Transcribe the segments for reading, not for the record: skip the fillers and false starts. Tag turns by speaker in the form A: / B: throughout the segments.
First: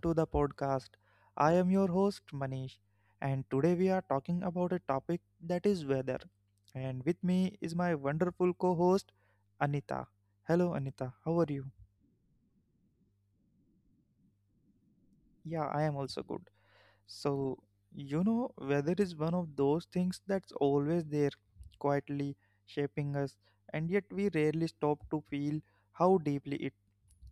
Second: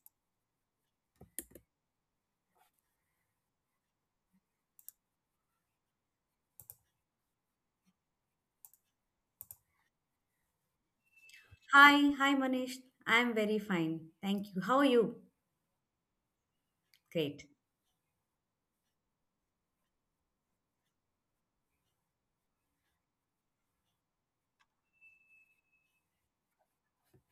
A: to the podcast. I am your host, Manish, and today we are talking about a topic that is weather. And with me is my wonderful co host, Anita. Hello, Anita, how are you?
B: Hi, Manish. I'm very fine. Thank you. How are you?
A: Yeah, I am also good.
B: Great.
A: So, weather is one of those things that's always there, quietly shaping us, and yet we rarely stop to feel how deeply it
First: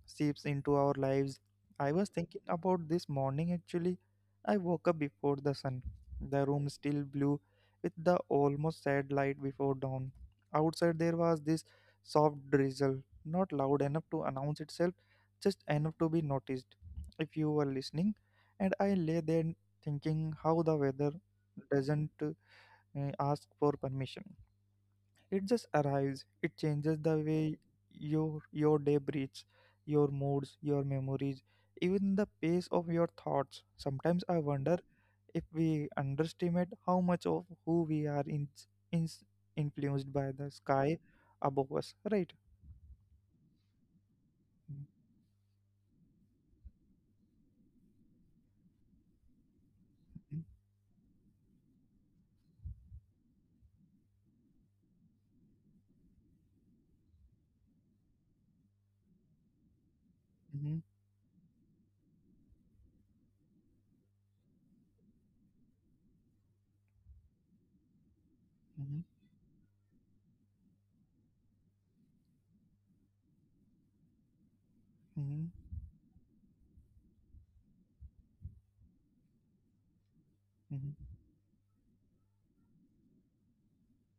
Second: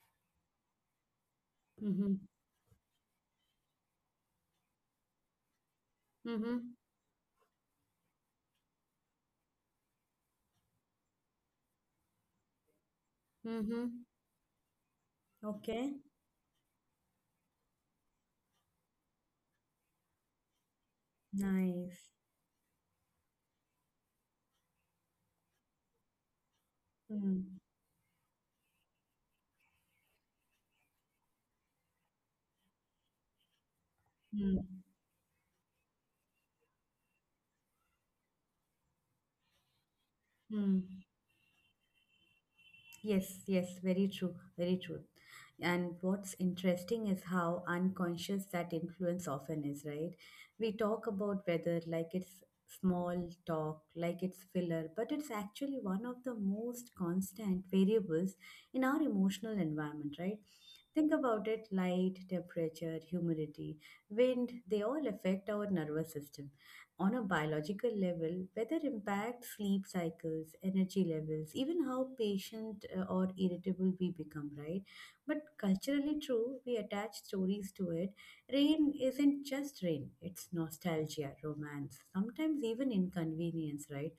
A: seeps into our lives. I was
B: Mm-hmm.
A: thinking about this morning actually. I woke up before the sun. The room
B: Mm-hmm.
A: still blue with the almost sad light before dawn. Outside there was this soft drizzle, not loud
B: Mm-hmm.
A: enough to announce itself, just
B: Okay.
A: enough to be noticed if you were listening. And I lay there thinking how the weather
B: Nice.
A: doesn't ask for permission. It just arrives. It changes the
B: Mm-hmm.
A: way your day breathes, your moods, your memories, even the pace of your thoughts. Sometimes I wonder if we underestimate how much of who we are in, influenced by the sky
B: Mm-hmm.
A: above us, right?
B: Yes, yes, very true, very
A: Mhm,
B: true. And what's interesting is how unconscious that influence often is, right? We talk about weather like it's small talk, like it's filler, but it's actually one of the most constant variables in our emotional environment, right?
A: mhm,
B: Think about it, light, temperature, humidity, wind, they all affect our nervous system on a biological level. Weather impacts sleep cycles, energy levels, even how patient or irritable we become, right? But
A: mhm,
B: culturally true, we attach stories to it. Rain isn't just rain, it's
A: mhm,
B: nostalgia, romance, sometimes even inconvenience, right?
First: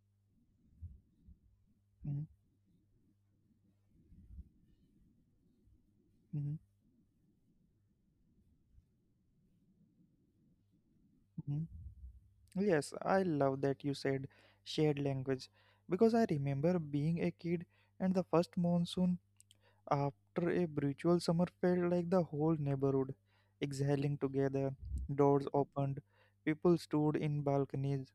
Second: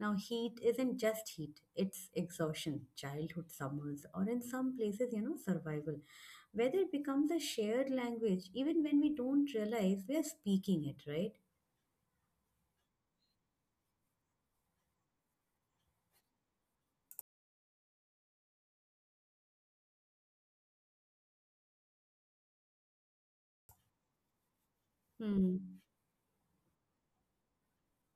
B: Now, heat isn't just heat, it's
A: mhm, mhm,
B: exhaustion, childhood summers, or in some places, you know, survival.
A: mhm.
B: Weather becomes a shared language even when we don't realize we are speaking it, right?
A: Mhm. Yes, I love that you said shared language because I remember being a kid and the first monsoon after a brutal summer felt like the whole neighborhood, exhaling together, doors
B: Hmm.
A: opened, people stood in balconies.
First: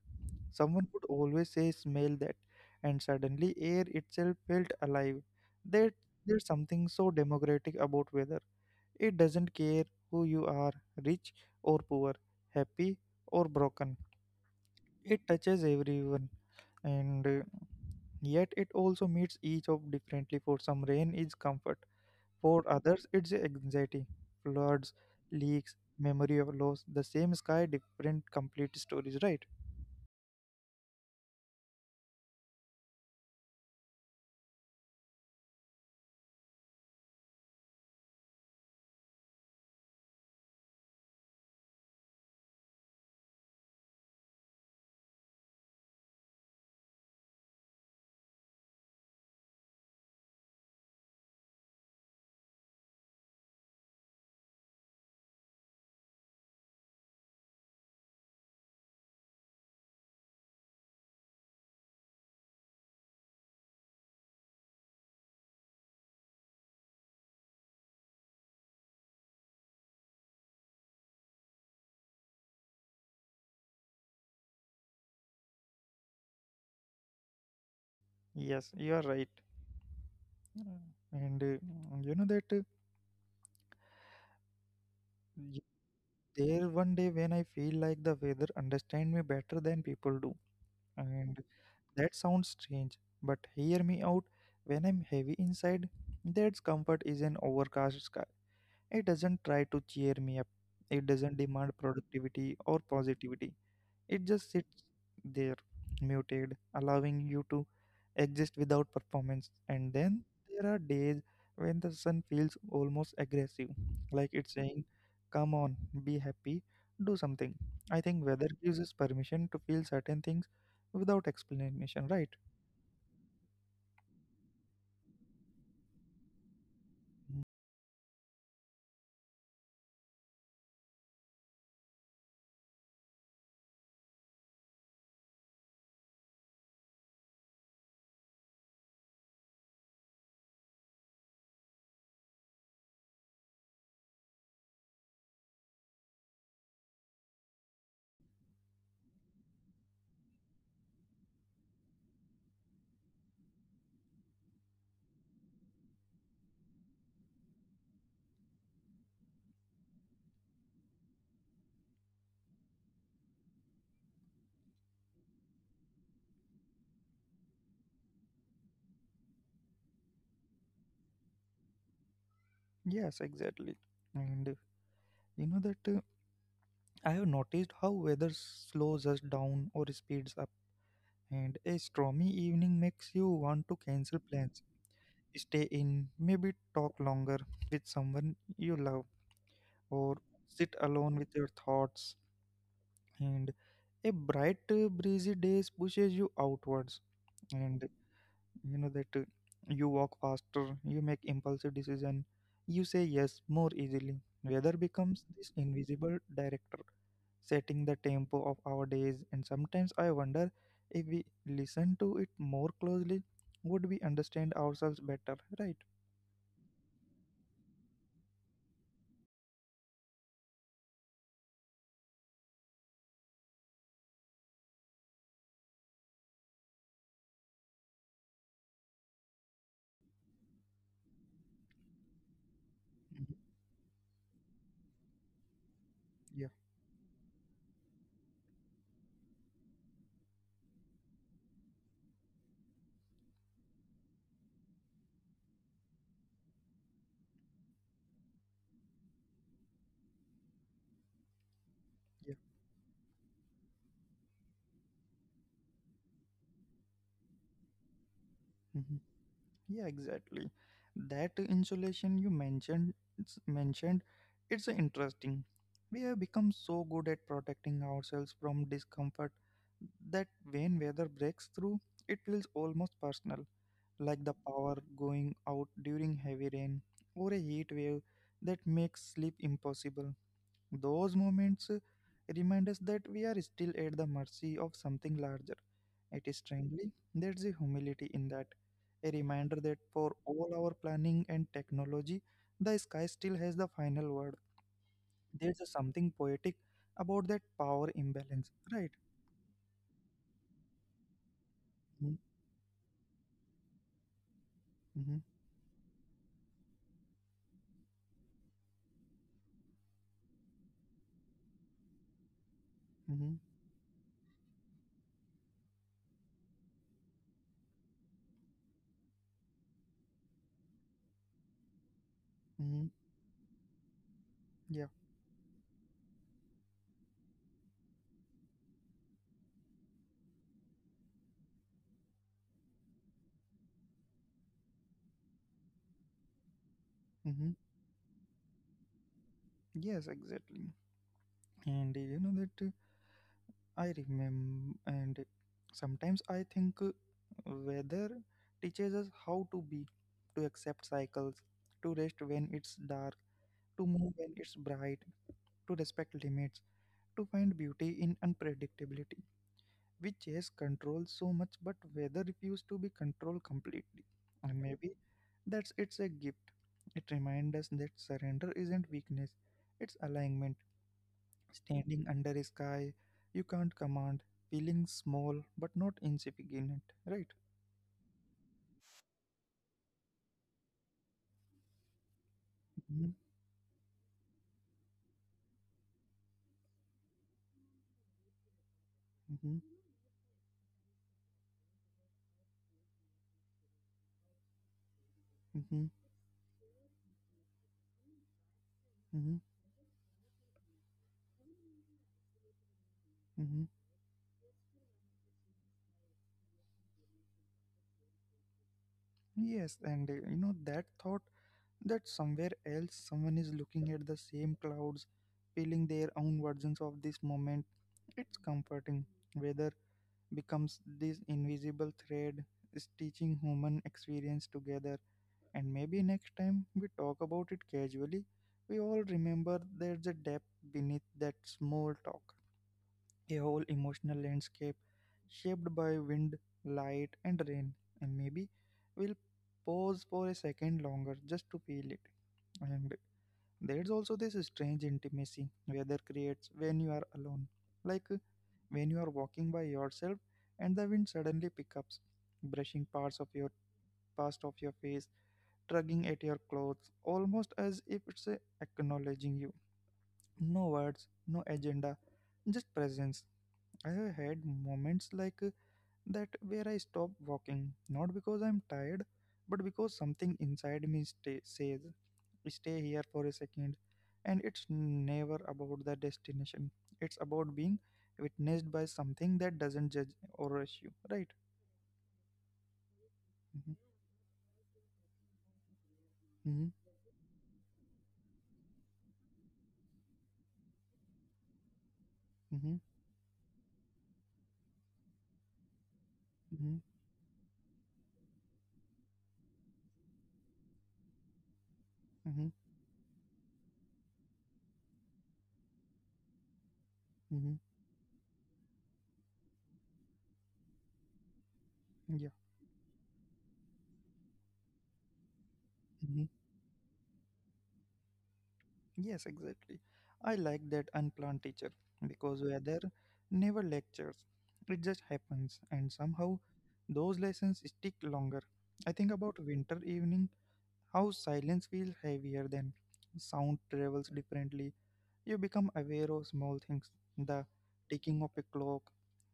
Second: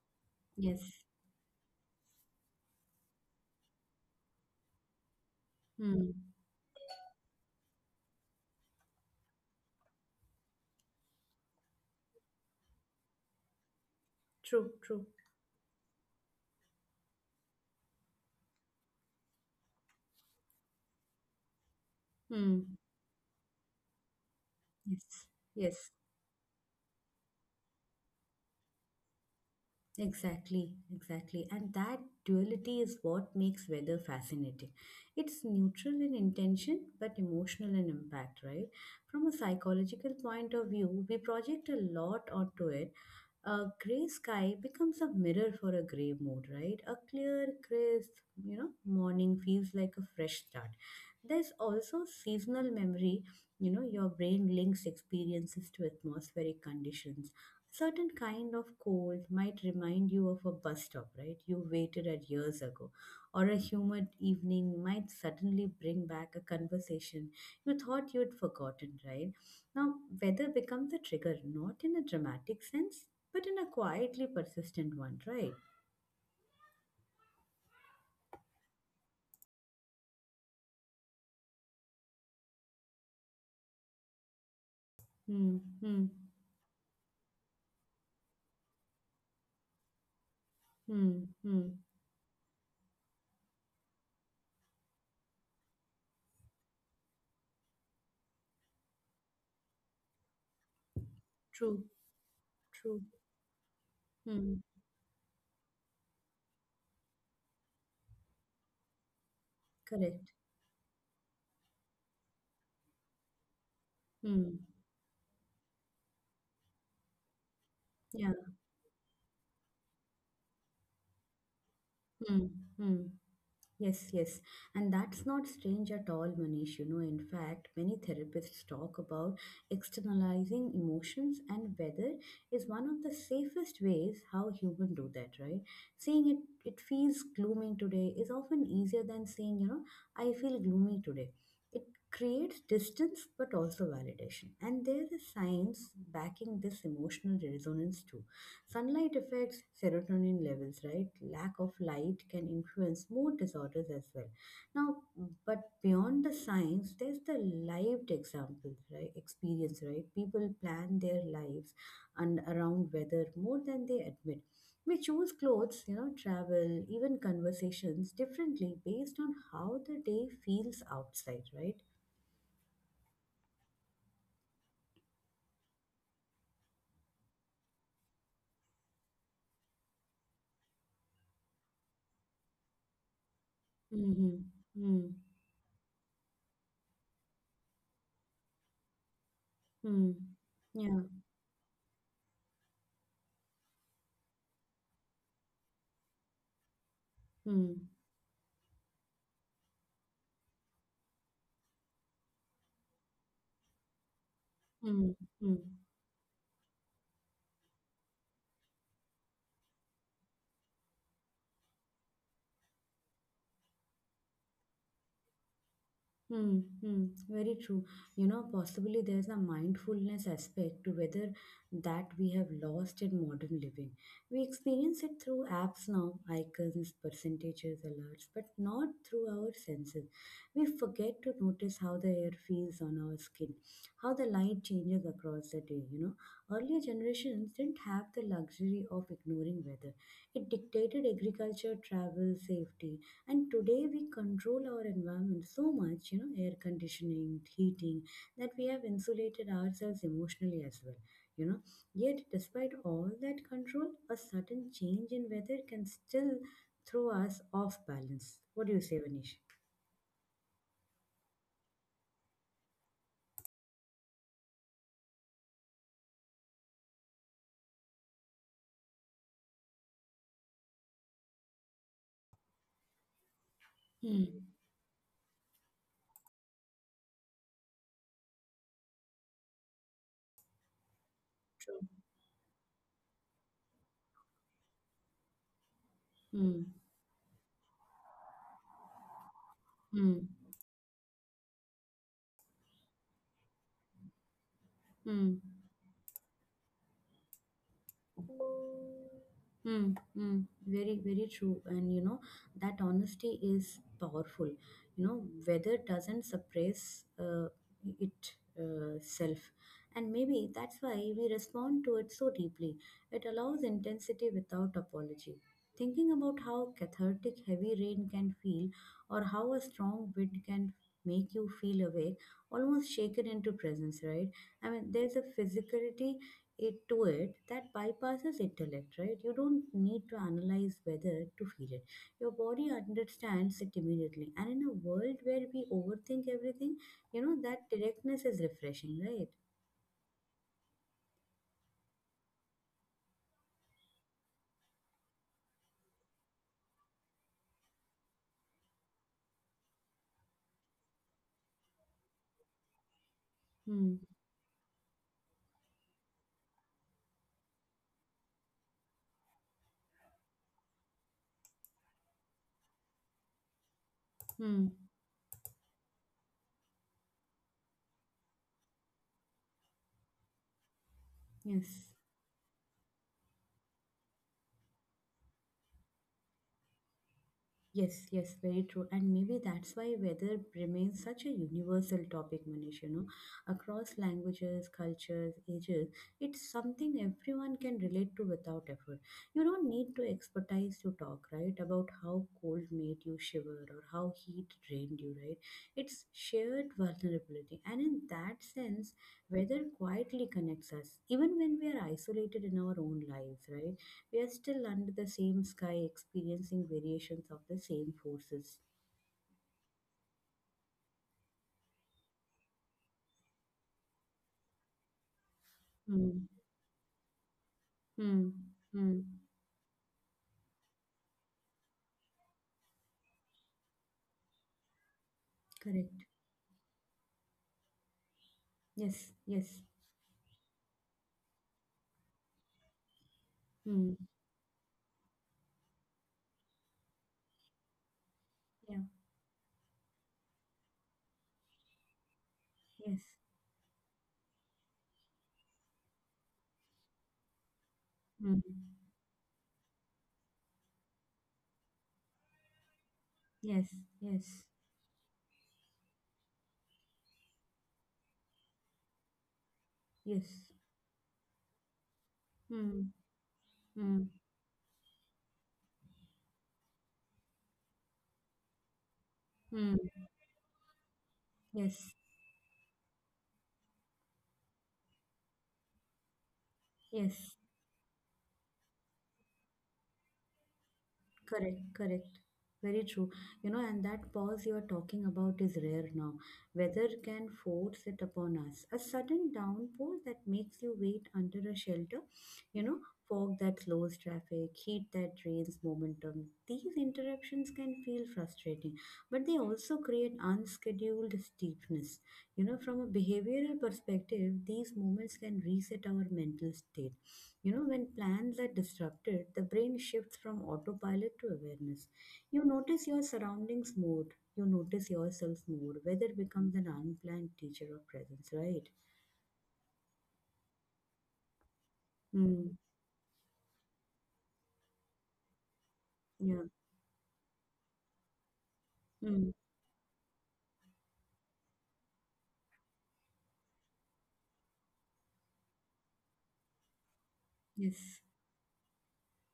B: Yes.
A: Someone would always say, smell that, and suddenly air itself felt alive. There,
B: Hmm.
A: there's something so democratic about weather. It doesn't care who you are, rich or poor, happy or broken.
B: True, true.
A: It touches everyone, and yet it also meets each of differently. For some rain is comfort, for
B: Hmm.
A: others, it's anxiety, floods,
B: Yes.
A: leaks,
B: Yes.
A: memory of loss, the same sky, different complete stories, right?
B: Exactly. Exactly. And that duality is what makes weather fascinating. It's neutral in intention, but emotional in impact, right? From a psychological point of view, we project a lot onto it. A gray sky becomes a mirror for a gray mood, right? A clear, crisp, you know, morning feels like a fresh start. There's also seasonal memory, you know, your brain links experiences to atmospheric conditions. A certain kind of cold might remind you of a bus stop, right, you waited at years ago. Or a humid evening might suddenly bring back a conversation you thought you'd forgotten, right? Now, weather becomes a trigger, not in a dramatic sense, but in a quietly persistent one, right?
A: Yes, you are right. Mm. And mm, you know that
B: Hmm,
A: y-
B: hmm,
A: There one day when I feel like the weather understand me better than people do.
B: hmm,
A: And
B: hmm.
A: that sounds strange, but hear me out. When I'm heavy inside, that comfort is an overcast sky. It doesn't try to cheer me up. It doesn't demand
B: True,
A: productivity or
B: true.
A: positivity. It just
B: Hmm,
A: sits there, muted, allowing you to exist without performance. And then
B: correct.
A: there are days when the sun feels almost aggressive, like it's
B: Hmm,
A: saying, come on, be happy, do something. I think
B: yeah,
A: weather gives us permission to feel certain things without explanation, right?
B: hmm, hmm. Yes, yes. And that's not strange at all, Manish. You know, in fact, many therapists talk about externalizing emotions, and whether is one of the safest ways how humans do that, right? Saying it, it feels gloomy today is often easier than saying, you know, I feel gloomy today. It creates distance but also validation. And there are signs backing this emotional resonance too. Sunlight affects serotonin levels, right? Lack of light can influence mood disorders as well. Now, but beyond the science, there's the lived example, right? Experience, right? People plan their lives and around weather more than they admit. We choose clothes, you know, travel, even conversations differently based on how the day feels outside, right?
A: Yes, exactly. And you know that I have noticed how weather slows us down or speeds up, and a stormy evening makes you want to cancel
B: Mm-hmm.
A: plans,
B: Mm-hmm.
A: stay in, maybe talk longer with someone you love, or sit
B: Yeah.
A: alone with your thoughts. And a bright, breezy day pushes you outwards, and you know that you walk faster, you make impulsive decision, you say yes more easily. Weather becomes this
B: Mm-hmm.
A: invisible director, setting the tempo of our days. And sometimes I wonder, if we listen to it more closely, would we understand ourselves better? Right?
B: Hmm, hmm, very true. You know, possibly there's a mindfulness aspect to whether that we have lost in modern living. We experience it through apps now, icons, percentages, alerts, but not through our senses. We forget to notice how the air feels on our
A: Mhm.
B: skin, how the light changes across the day. You know,
A: Yeah.
B: earlier generations didn't have the luxury of ignoring weather, it dictated agriculture, travel, safety, and today we control our environment so much, you know, air conditioning, heating, that we have insulated ourselves emotionally as well, you know. Yet despite all that control, a sudden change in weather can still throw us off balance. What do you
A: Mhm.
B: say, vanish?
A: Yeah, exactly. That insulation you mentioned, it's interesting. We have become so good at protecting ourselves from discomfort that when weather breaks through, it feels almost personal, like the
B: Hmm.
A: power going out during heavy rain or a heat wave that makes sleep impossible. Those moments
B: True.
A: remind us that we are still at the mercy of something larger. It is
B: Hmm.
A: strangely, there's a humility in that. A reminder that for
B: Hmm.
A: all our planning and technology, the sky still has the final word. There's a something poetic about that power imbalance,
B: Hmm.
A: right?
B: Hmm, hmm, very, very true. And you
A: Mm-hmm,
B: know, that honesty is powerful. You
A: mm-hmm,
B: know, weather doesn't suppress it self. And maybe that's why we respond to it so deeply. It
A: mm-hmm,
B: allows intensity without apology. Thinking about how cathartic heavy rain can feel, or how a strong wind can make you feel awake,
A: mm-hmm.
B: almost shaken into presence, right? I
A: yeah,
B: mean, there's a physicality it to it that bypasses intellect, right? You don't need to analyze whether to feel it. Your body understands it immediately. And in a world where we overthink everything, you know,
A: mm-hmm.
B: that directness is refreshing, right?
A: Yes, exactly. And you know that. I remember, and sometimes I think weather teaches us how to be, to accept cycles, to rest when it's dark, to
B: Hmm.
A: move when it's bright, to respect limits, to find beauty in unpredictability. We chase control so much, but weather refuses to be controlled completely. And
B: Hmm.
A: maybe that's it's a gift. It reminds us that surrender isn't weakness, it's alignment.
B: Yes.
A: Standing under a sky, you can't command, feeling small but not insignificant, right?
B: Yes, yes, very true. And maybe that's why weather remains such a universal topic, Manish, you know,
A: Mhm,
B: across languages, cultures, ages. It's something everyone can relate to without effort. You
A: mhm,
B: don't need to expertise to talk, right, about how cold made you shiver or how heat drained you, right?
A: mhm,
B: It's shared vulnerability. And in that sense,
A: mhm,
B: weather quietly connects us, even when we are isolated in our own lives,
A: mhm.
B: right? We are still under the same sky experiencing variations of the same forces.
A: Yes, and you know that thought that somewhere else someone is looking at the same clouds, feeling their
B: Hmm.
A: own versions of this moment.
B: Hmm.
A: It's
B: Hmm.
A: comforting. Weather becomes this invisible thread stitching human experience together. And maybe
B: Correct.
A: next time we talk about it casually, we all
B: Yes.
A: remember
B: Yes.
A: there's a depth beneath that small talk, a whole
B: Hmm.
A: emotional landscape shaped by wind, light, and rain. And maybe
B: Yeah.
A: we'll pause for a second longer just to feel it. And
B: Yes.
A: there's also this strange intimacy weather creates when you are alone. Like uh,
B: Hmm.
A: when you are walking by yourself and the wind suddenly picks up, brushing parts of your
B: Yes. Yes.
A: past of your face, tugging at your clothes, almost as if it's acknowledging you.
B: Yes.
A: No words, no agenda, just
B: Hmm.
A: presence. I
B: Hmm.
A: have had moments that where I stop walking, not because I'm tired, but
B: Hmm.
A: because something inside me says,
B: Yes.
A: stay here for a second. And it's never about the destination, it's
B: Yes.
A: about being witnessed by something that doesn't judge or rush you, right?
B: Correct. Correct. Very true. You know,
A: Mm-hmm,
B: and that pause you are talking about is rare now.
A: mm-hmm,
B: Weather can force it upon us. A sudden downpour that makes you wait under a shelter, you know, fog that slows traffic, heat that drains momentum.
A: mm-hmm,
B: These
A: mm-hmm,
B: interruptions can feel frustrating, but they also create unscheduled steepness. You
A: mm-hmm,
B: know, from a behavioral perspective, these moments can reset our mental state. You
A: Mm-hmm.
B: know, when plans are disrupted, the brain shifts from autopilot to awareness.
A: yeah.
B: You notice your surroundings more, you notice yourself more. Weather
A: Mm-hmm.
B: becomes an unplanned teacher of presence, right?
A: Yes, exactly. I like that unplanned teacher because
B: Mm,
A: weather never lectures. It just happens, and somehow
B: yeah.
A: those lessons stick longer. I think
B: Mm,
A: about winter evening, how silence feels heavier than sound travels differently. You become aware of small things, the
B: yes.
A: ticking of a clock,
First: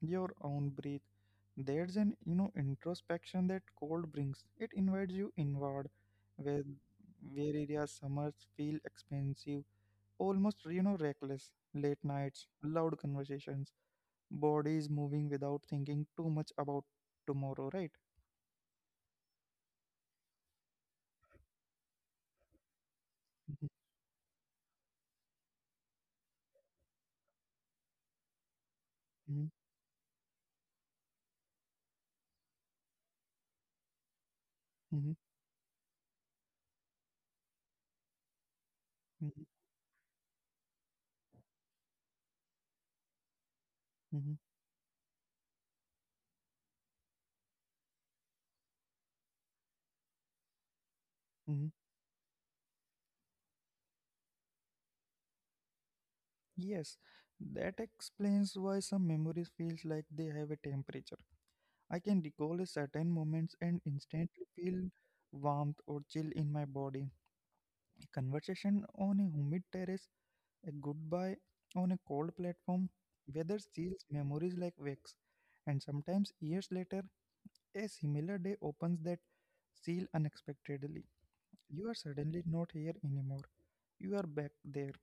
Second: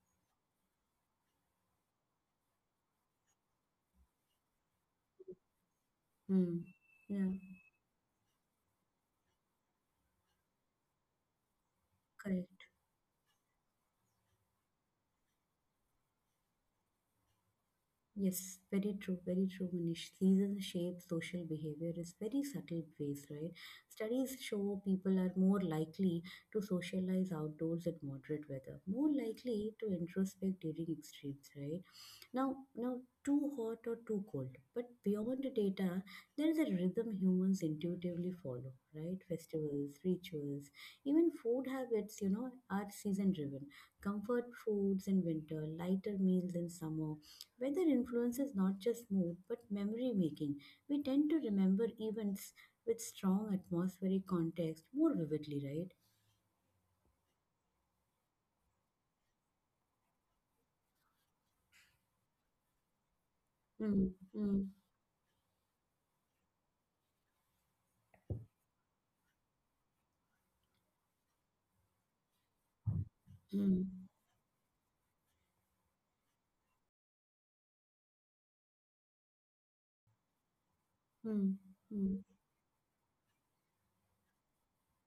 A: your own breath. There's an introspection that cold brings. It invites you inward, where
B: Mm, yeah.
A: where areas summers feel expensive, almost reckless, late nights,
B: Correct.
A: loud conversations, bodies moving without thinking too much about tomorrow, right?
B: Yes, very true, Manish. Seasons shape social behavior is very subtle ways, right?
A: hmm
B: Studies show people are more likely to socialize outdoors in moderate weather, more likely to introspect during extremes, right? Now, too hot or too cold. But
A: hmm
B: beyond the data, there is a rhythm humans intuitively follow, right?
A: hmm
B: Festivals, rituals, even food habits, you know, are season driven.
A: hmm
B: Comfort foods in winter, lighter meals in summer. Weather influences not just mood but memory making. We tend to
A: hmm
B: remember events with strong atmospheric context more vividly, right?
A: Yes, that explains why some memories feels like they have a temperature. I can recall a certain moments and
B: Mm,
A: instantly
B: mm,
A: feel warmth or chill in my body, a conversation on a humid terrace, a goodbye on a cold platform. Weather
B: mm,
A: seals memories like wax, and sometimes years later a similar day opens that seal unexpectedly.
B: mm,
A: You are
B: mm.
A: suddenly not here anymore. You are back there,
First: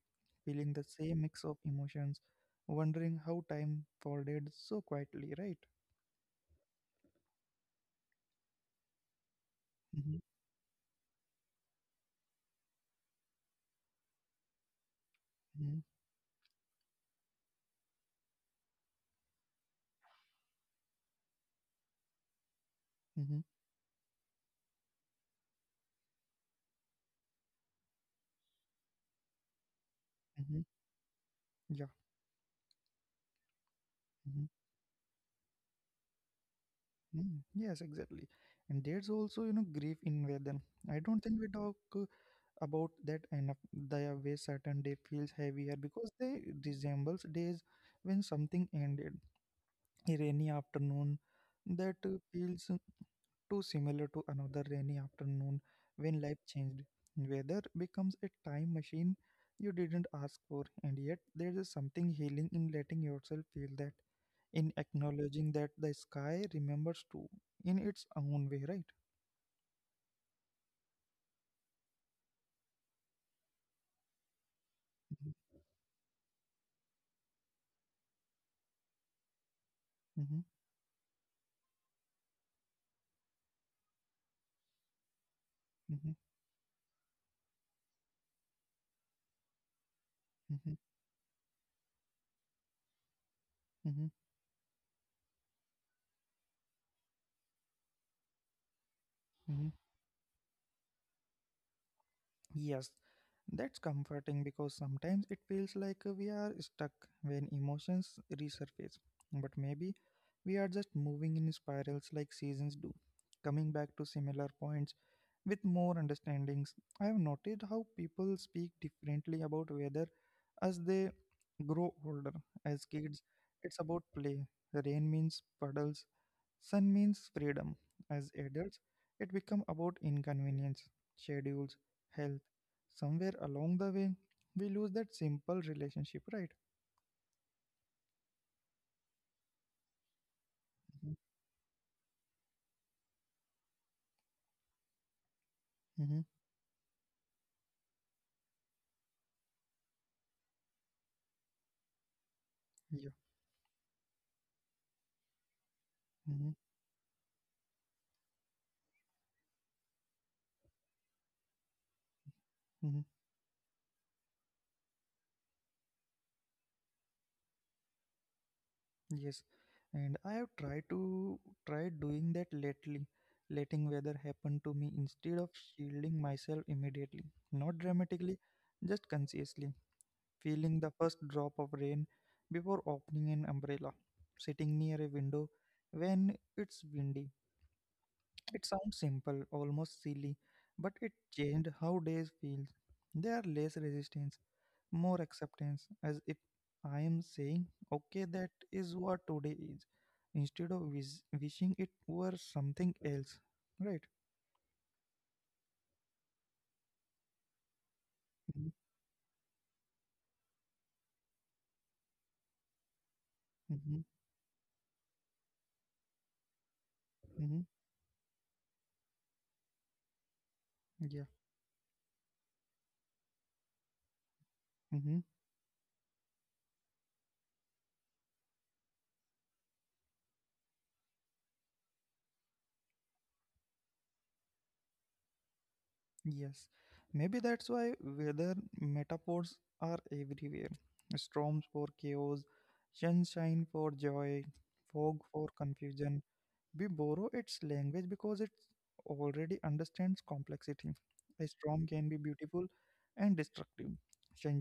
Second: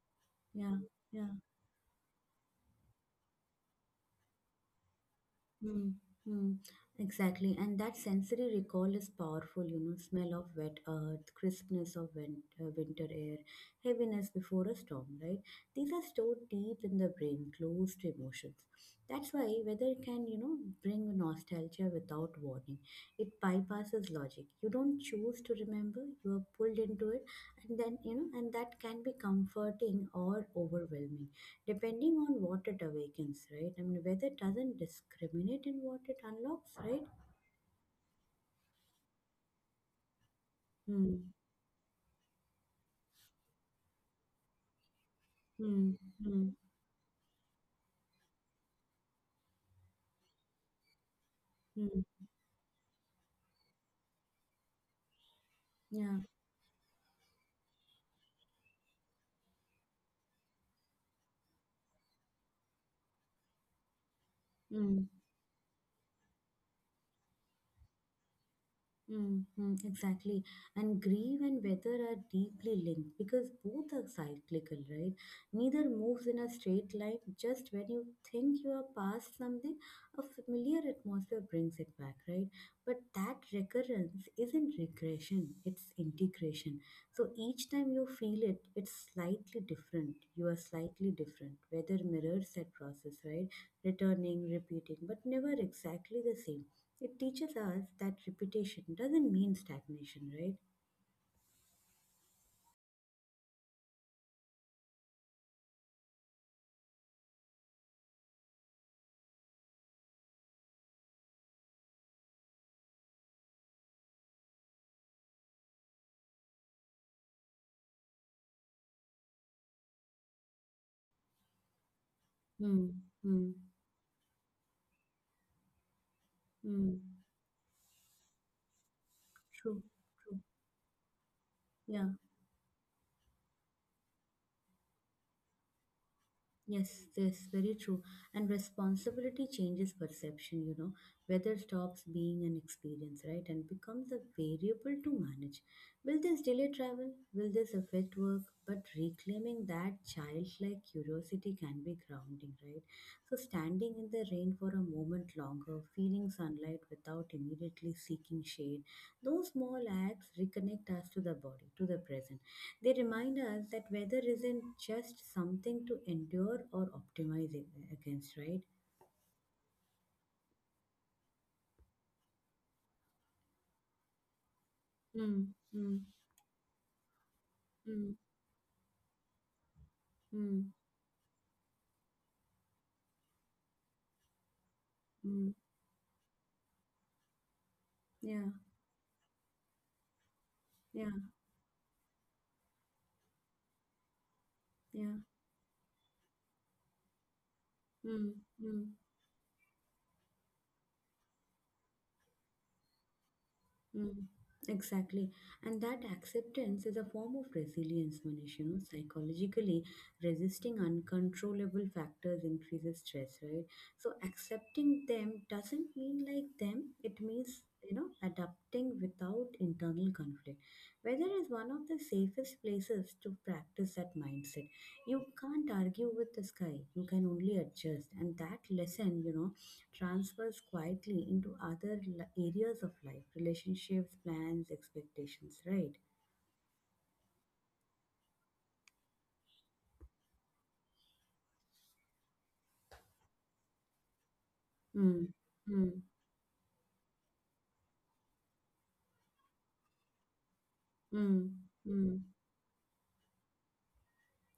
A: feeling
B: Yeah,
A: the same
B: yeah.
A: mix of emotions, wondering how time folded so quietly, right?
B: Hmm. Hmm. Exactly. And that sensory recall is powerful, you know,
A: hmm
B: smell of wet earth, crispness of winter air, heaviness before a storm, right?
A: hmm
B: These are stored deep in the brain, close to emotions. That's why weather can, you know, bring nostalgia without warning.
A: hmm
B: It bypasses logic. You don't choose to remember, you are pulled into it, and then, you know, and that can be comforting or
A: hmm
B: overwhelming
A: Yeah.
B: depending on what it awakens, right? I mean, whether it
A: hmm
B: doesn't discriminate in what it unlocks, right?
A: hmm. Yes, exactly. And there's also, grief in weather. I
B: Hmm.
A: don't think we talk about that enough. The way certain day feels heavier
B: Hmm.
A: because they
B: Hmm.
A: resembles days when something ended. Rainy afternoon that
B: Hmm.
A: feels too similar to another rainy afternoon when
B: Yeah.
A: life changed. Weather becomes a time machine you didn't ask for, and yet there is something healing in letting yourself feel that, in
B: Hmm.
A: acknowledging that the sky remembers too in its own way, right?
B: Mm-hmm, exactly. And grief and weather are deeply linked because both are cyclical, right? Neither moves in a straight line. Just when you think you are past something, a
A: Mm-hmm,
B: familiar atmosphere brings it back, right? But that recurrence isn't regression, it's
A: mm-hmm,
B: integration. So each time you feel it, it's slightly different. You are
A: mm-hmm,
B: slightly different. Weather mirrors that process, right?
A: mm-hmm,
B: Returning, repeating, but never exactly the same. It teaches us that repetition doesn't mean
A: mm-hmm.
B: stagnation, right?
A: Yes, that's comforting because sometimes it feels like we are stuck when emotions resurface. But maybe we are just moving in spirals like seasons do, coming back to similar points with more understandings. I have noticed how people speak differently about weather as they grow older. As
B: Hmm.
A: kids,
B: Hmm.
A: it's about play. Rain means puddles, sun
B: Hmm.
A: means freedom. As adults, it become
B: True.
A: about
B: True.
A: inconvenience, schedules,
B: Yeah.
A: health. Somewhere along the way, we lose that simple relationship, right?
B: Yes, that's very true. And responsibility changes perception, you know. Weather stops being an experience, right, and becomes a variable to manage. Will
A: Mm-hmm.
B: this delay travel? Will this affect work? But reclaiming that childlike curiosity can be grounding, right?
A: Yeah.
B: So, standing in the rain for a moment longer, feeling
A: Mm-hmm.
B: sunlight without immediately seeking shade, those small acts reconnect us to the body, to the present. They
A: Mm-hmm.
B: remind us that weather isn't just something to endure or optimize against, right?
A: Yes. And I have tried doing that lately, letting weather happen to me instead of
B: Mm, mm,
A: shielding myself immediately, not
B: mm,
A: dramatically, just consciously.
B: mm,
A: Feeling the first drop of rain before opening an umbrella, sitting near a window
B: mm.
A: when it's windy.
B: Yeah,
A: It sounds simple, almost silly, but
B: yeah,
A: it changed how days feel. There are less resistance,
B: yeah.
A: more acceptance, as if I am saying, okay,
B: Mm,
A: that is
B: mm.
A: what today is, instead of wishing it were something else. Right?
B: Mm, exactly. And that acceptance is a form of resilience, Manish. You
A: Mm-hmm,
B: know, psychologically, resisting uncontrollable factors increases stress, right?
A: mm-hmm,
B: So accepting them doesn't mean like them, it
A: mm-hmm,
B: means, you know, adapting without internal conflict.
A: yeah.
B: Weather is one of the safest places to practice that mindset.
A: Mm-hmm.
B: You can't argue with the sky, you can only adjust. And that lesson, you know, transfers quietly into other areas of life, relationships, plans, expectations, right?
A: Yes, maybe that's why weather metaphors are everywhere. Storms for chaos, sunshine for joy, fog
B: Mm,
A: for
B: mm,
A: confusion. We borrow its language because it already understands complexity. A
B: mm,
A: storm can
B: mm,
A: be beautiful and destructive.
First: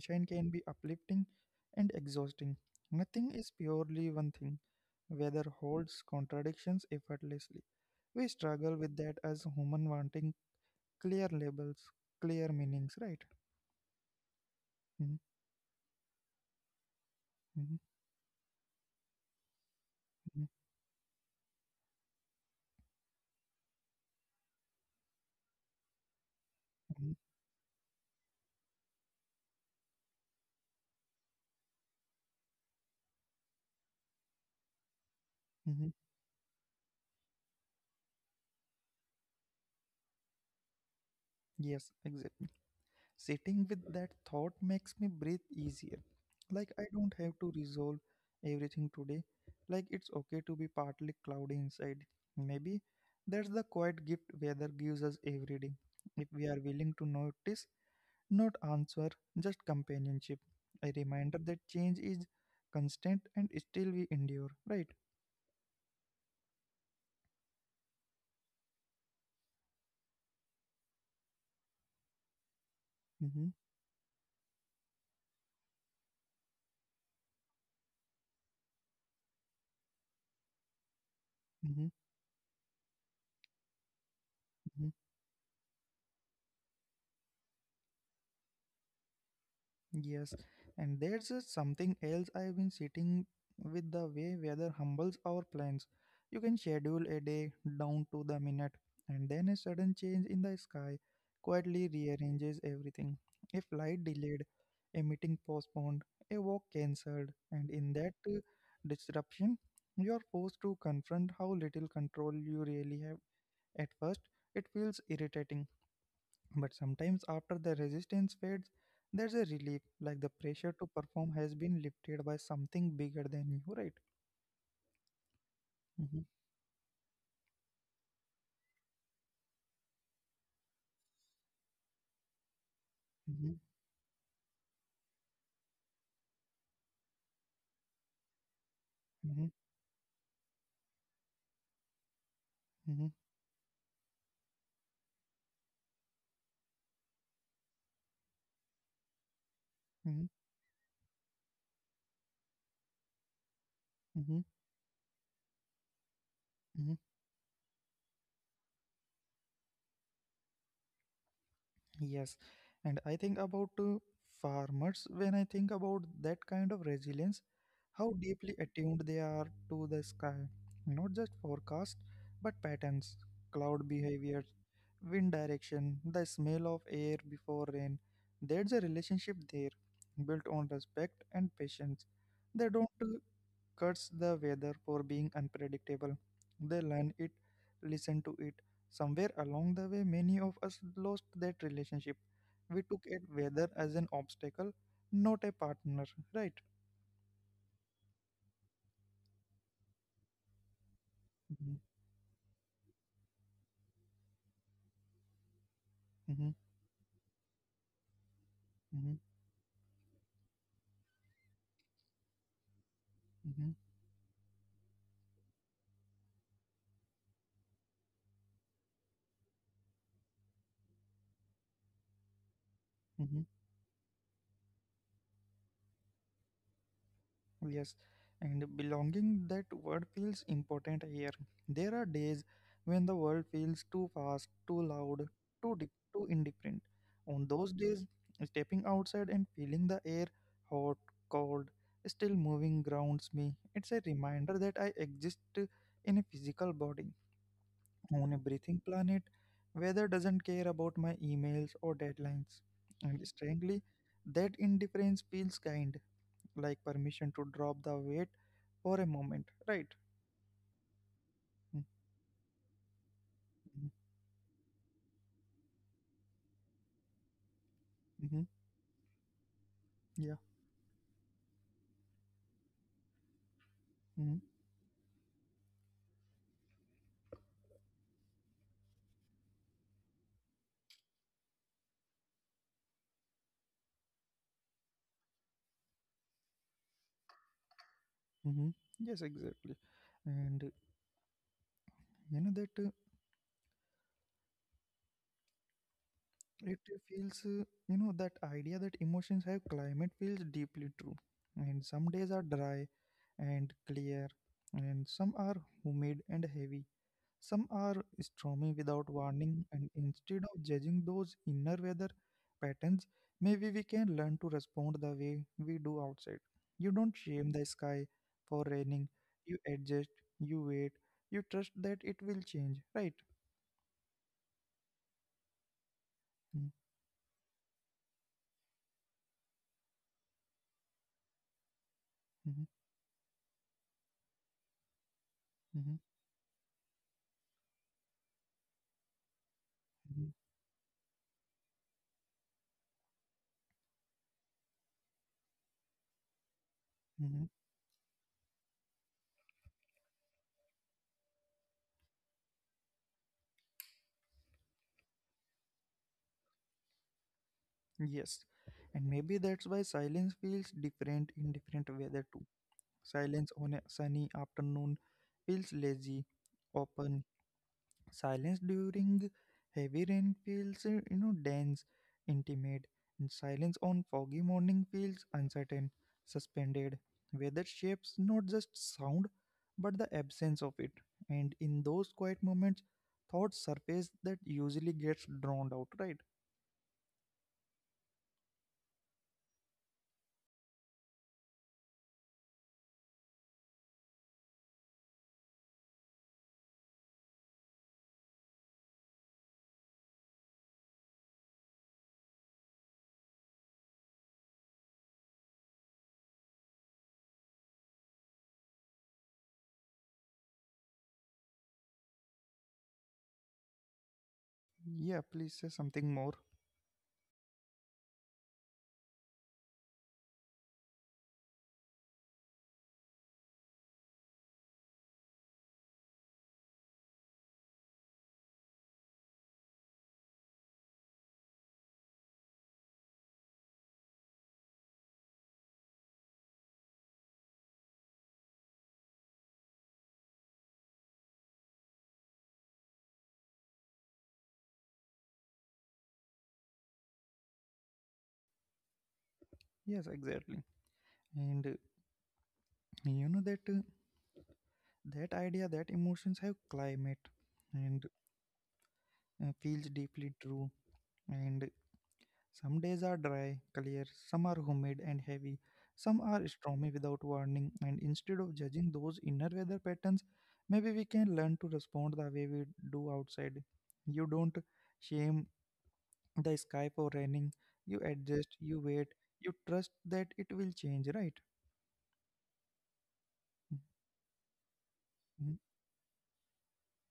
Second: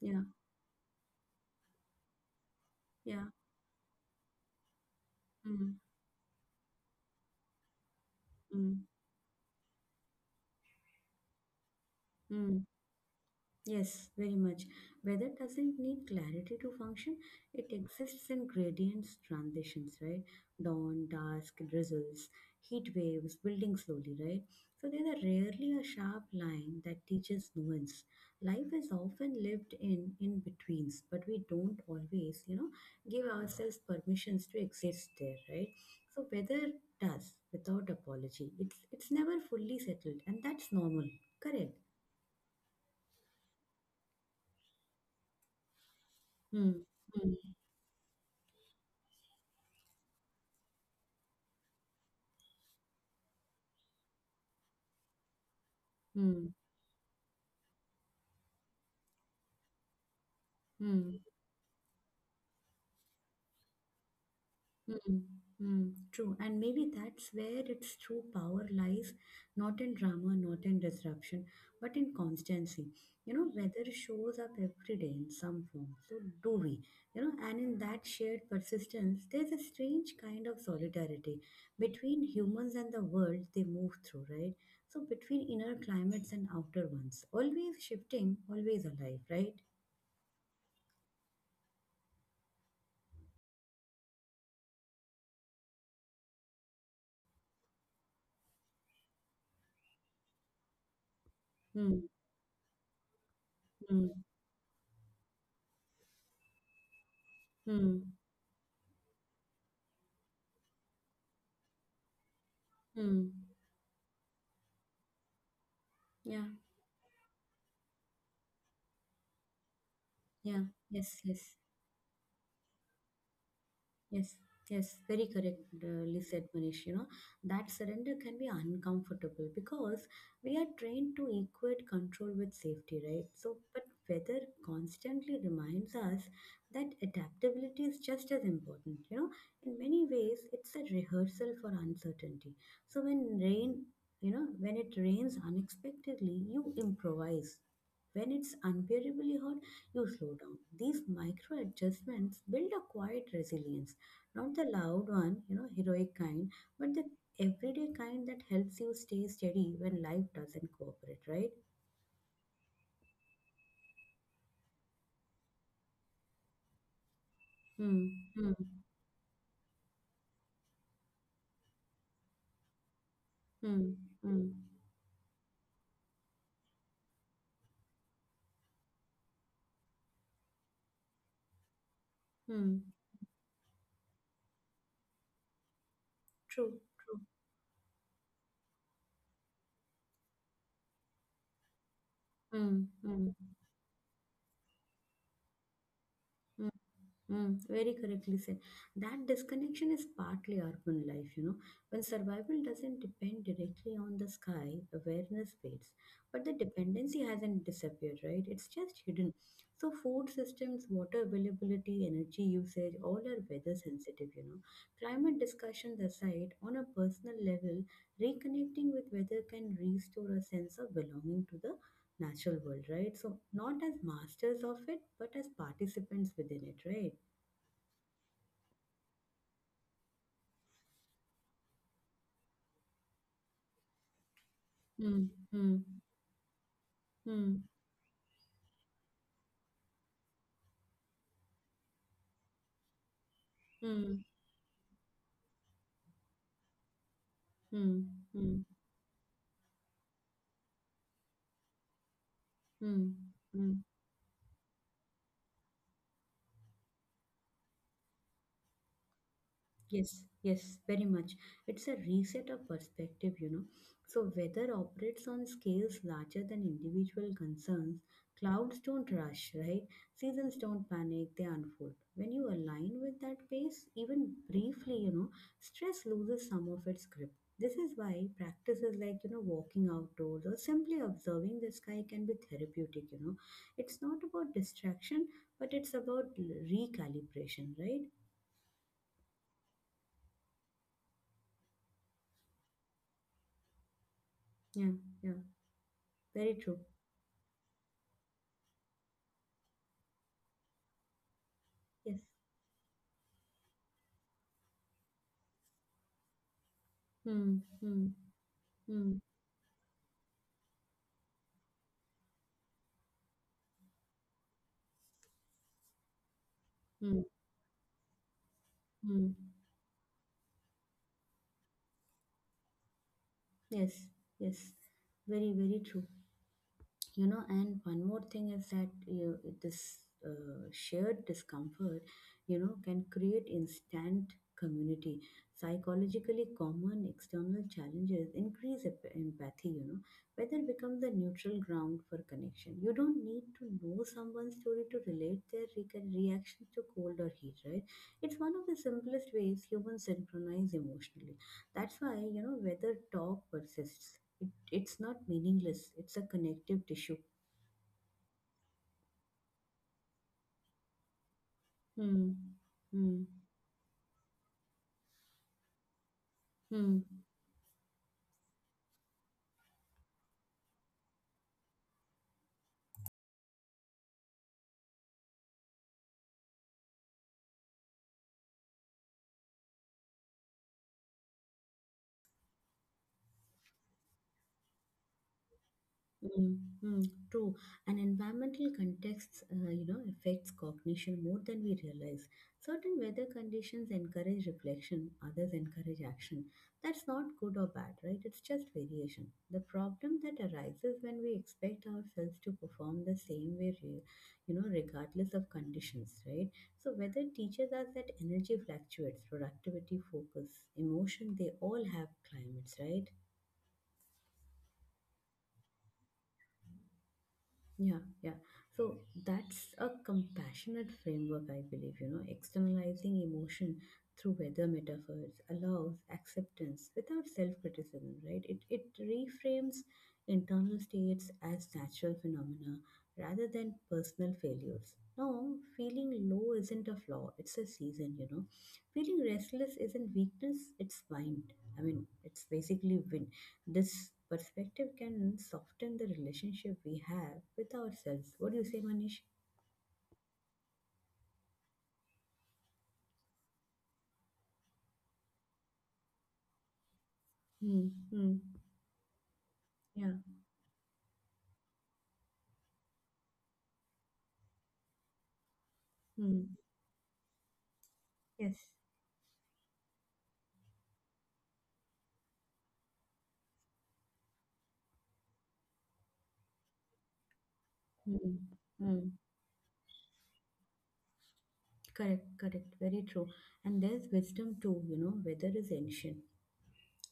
B: yeah,
A: can be uplifting and exhausting.
B: yeah,
A: Nothing is purely one thing. Weather
B: mm,
A: holds contradictions effortlessly. We struggle
B: mm,
A: with that as human, wanting clear labels, clear
B: mm.
A: meanings, right?
B: Yes, very much.
A: Mhm,
B: Weather doesn't need clarity to function. It
A: mhm,
B: exists in gradients, transitions, right?
A: mhm,
B: Dawn, dusk, drizzles, heat waves, building slowly, right? So there are rarely a sharp line that
A: mhm,
B: teaches nuance. Life is often lived in in-betweens, but we don't always, you know, give ourselves permissions to exist there, right?
A: mhm.
B: So weather does without apology. It's never fully settled, and that's normal. Correct.
A: Yes, exactly. Sitting with that thought makes me breathe easier.
B: Hmm.
A: Like, I don't
B: Hmm.
A: have to resolve everything today. Like, it's okay to be partly cloudy inside. Maybe that's the quiet gift weather gives us every day. If
B: Hmm.
A: we are willing to notice, not answer, just companionship. A
B: Hmm.
A: reminder that change is constant and still we endure, right?
B: Hmm. Hmm. True. And maybe that's where its true power lies, not in drama, not in disruption, but in constancy. You
A: Mm-hmm,
B: know, weather shows up every day in some form. So do we. You know, and in that shared persistence, there's a strange kind of solidarity
A: mm-hmm.
B: between humans and the world they move through, right? So between inner climates and outer ones. Always shifting, always alive, right?
A: Yes, and there's something else I've been sitting with, the way weather humbles our plans. You can schedule a day down to the minute, and then a sudden change in the sky quietly
B: Hmm.
A: rearranges everything. A flight
B: Hmm.
A: delayed, a meeting postponed, a walk cancelled, and in
B: Hmm.
A: that disruption, you're forced to confront how little control you really have.
B: Hmm.
A: At first, it feels irritating,
B: Yeah.
A: but sometimes, after the resistance fades, there's a relief, like the
B: Yeah.
A: pressure to
B: Yes.
A: perform
B: Yes.
A: has been lifted by something bigger than you, right?
B: Yes, yes, very correctly
A: Mm-hmm,
B: said, Manish. You know, that surrender can be uncomfortable because we are trained to equate control with safety, right? So, but weather constantly reminds us that adaptability is just as important. You know,
A: mm-hmm,
B: in many ways, it's a rehearsal for uncertainty. So,
A: mm-hmm,
B: when rain, you know, when it rains unexpectedly, you improvise. When it's unbearably hot, you
A: mm-hmm,
B: slow down. These micro adjustments build a quiet resilience.
A: mm-hmm,
B: Not the loud one, heroic kind, but the everyday kind that helps you stay steady when life doesn't cooperate, right?
A: yes, and I think about farmers when I think about that kind of resilience,
B: Hmm,
A: how
B: hmm,
A: deeply attuned they are to the sky, not just forecast, but patterns, cloud
B: hmm,
A: behaviors,
B: hmm,
A: wind direction, the smell of air before rain. There's a relationship there built on respect and patience. They
B: hmm.
A: don't curse the weather for being unpredictable.
B: True,
A: They
B: true.
A: learn it, listen to it. Somewhere along the way, many of us lost that relationship.
B: Hmm,
A: We took
B: hmm,
A: it weather as an obstacle, not a partner, right?
B: hmm. Very correctly said. That disconnection is partly urban life.
A: Mm-hmm,
B: When survival doesn't depend directly on the sky, awareness fades. But the
A: mm-hmm,
B: dependency hasn't disappeared, right? It's just
A: mm-hmm,
B: hidden. So, food systems, water availability, energy usage, all are weather
A: mm-hmm,
B: sensitive. Climate discussions aside, on a personal level, reconnecting with weather can restore a sense of belonging to the natural world, right? So,
A: mm-hmm.
B: not as masters of it, but as participants within it, right?
A: Yes, and belonging that word feels important here. There are days when the world feels too fast, too
B: 嗯
A: loud, too deep,
B: 嗯
A: too indifferent. On
B: 嗯
A: those days, stepping outside and feeling the air hot, cold, still moving grounds me. It's a
B: 嗯
A: reminder that I exist in a physical body,
B: 嗯嗯
A: on a
B: 嗯
A: breathing planet. Weather doesn't care about my emails or deadlines. And
B: 嗯嗯。
A: strangely, that indifference feels kind like permission to drop the weight for a moment, right?
B: Yes, yes, very much. It's a reset of perspective.
A: Mm-hmm.
B: So, weather operates on scales larger than individual concerns.
A: Hmm.
B: Clouds don't rush, right?
A: Yeah.
B: Seasons don't panic, they unfold. When you align with that pace, even
A: Hmm.
B: briefly, stress loses some of its grip. This is why practices like, walking outdoors or simply observing the sky can be therapeutic. It's not about distraction, but it's about recalibration, right?
A: Hmm. Yes, exactly. And you know that
B: Yeah, yeah. Very true.
A: It feels, that idea that emotions have climate feels deeply true. And some
B: Yes.
A: days are dry and clear, and some are humid and heavy.
B: Hmm.
A: Some are
B: Hmm.
A: stormy without
B: Hmm.
A: warning, and instead of judging those inner weather patterns, maybe we can learn to respond the way we do outside. You
B: Hmm.
A: don't shame the sky for raining,
B: Hmm.
A: you adjust, you wait, you trust that it will change, right?
B: Yes. Yes. Very, very true.
A: Mhm,
B: And one more thing is that, this shared discomfort
A: mhm,
B: can create instant community.
A: mhm,
B: Psychologically, common external challenges increase empathy.
A: mhm,
B: Weather becomes the neutral ground for connection. You don't need to know someone's story to relate their reactions to cold or heat,
A: mhm.
B: right? It's one of the simplest ways humans synchronize emotionally. That's why weather talk persists. It's not meaningless, it's a connective tissue.
A: Yes, and maybe that's why silence feels different in different weather
B: Hmm.
A: too.
B: Hmm.
A: Silence on a sunny afternoon feels lazy,
B: Hmm.
A: open. Silence during heavy rain feels, dense, intimate, and silence on foggy morning feels uncertain, suspended. Weather shapes not just sound, but the absence of it. And in those quiet moments, thoughts surface that usually gets drowned out, right?
B: Mm, mm, true. And environmental contexts, affects cognition more than we realize. Certain weather conditions encourage reflection, others encourage action. That's not good or bad, right? It's just variation. The problem that arises when we expect ourselves to perform the same way, regardless of conditions, right? So weather teaches us that energy fluctuates, productivity, focus, emotion, they all have climates, right?
A: Yeah, please say something more.
B: Yeah, yeah. So that's a compassionate framework, I believe. Externalizing emotion through weather metaphors allows acceptance without self criticism, right? It reframes internal states as natural phenomena rather than personal failures. No, feeling low isn't a flaw, it's a season. Feeling restless isn't weakness, it's mind. I mean, it's basically win this perspective can soften the relationship we have with ourselves. What do you say, Manish?
A: Yes, exactly. And you know that that idea that emotions have climate
B: Hmm.
A: and
B: Hmm.
A: uh, feels
B: Yeah.
A: deeply true. And some days are dry, clear, some are humid and heavy, some are
B: Hmm.
A: stormy without warning, and instead of
B: Yes.
A: judging those inner weather patterns, maybe we can learn to respond the way we do outside. You don't shame the sky for raining, you
B: Hmm.
A: adjust, you wait,
B: Hmm.
A: you trust that it will change, right?
B: Correct. Correct. Very true. And there's wisdom too. Weather
A: Mm-hmm.
B: is ancient.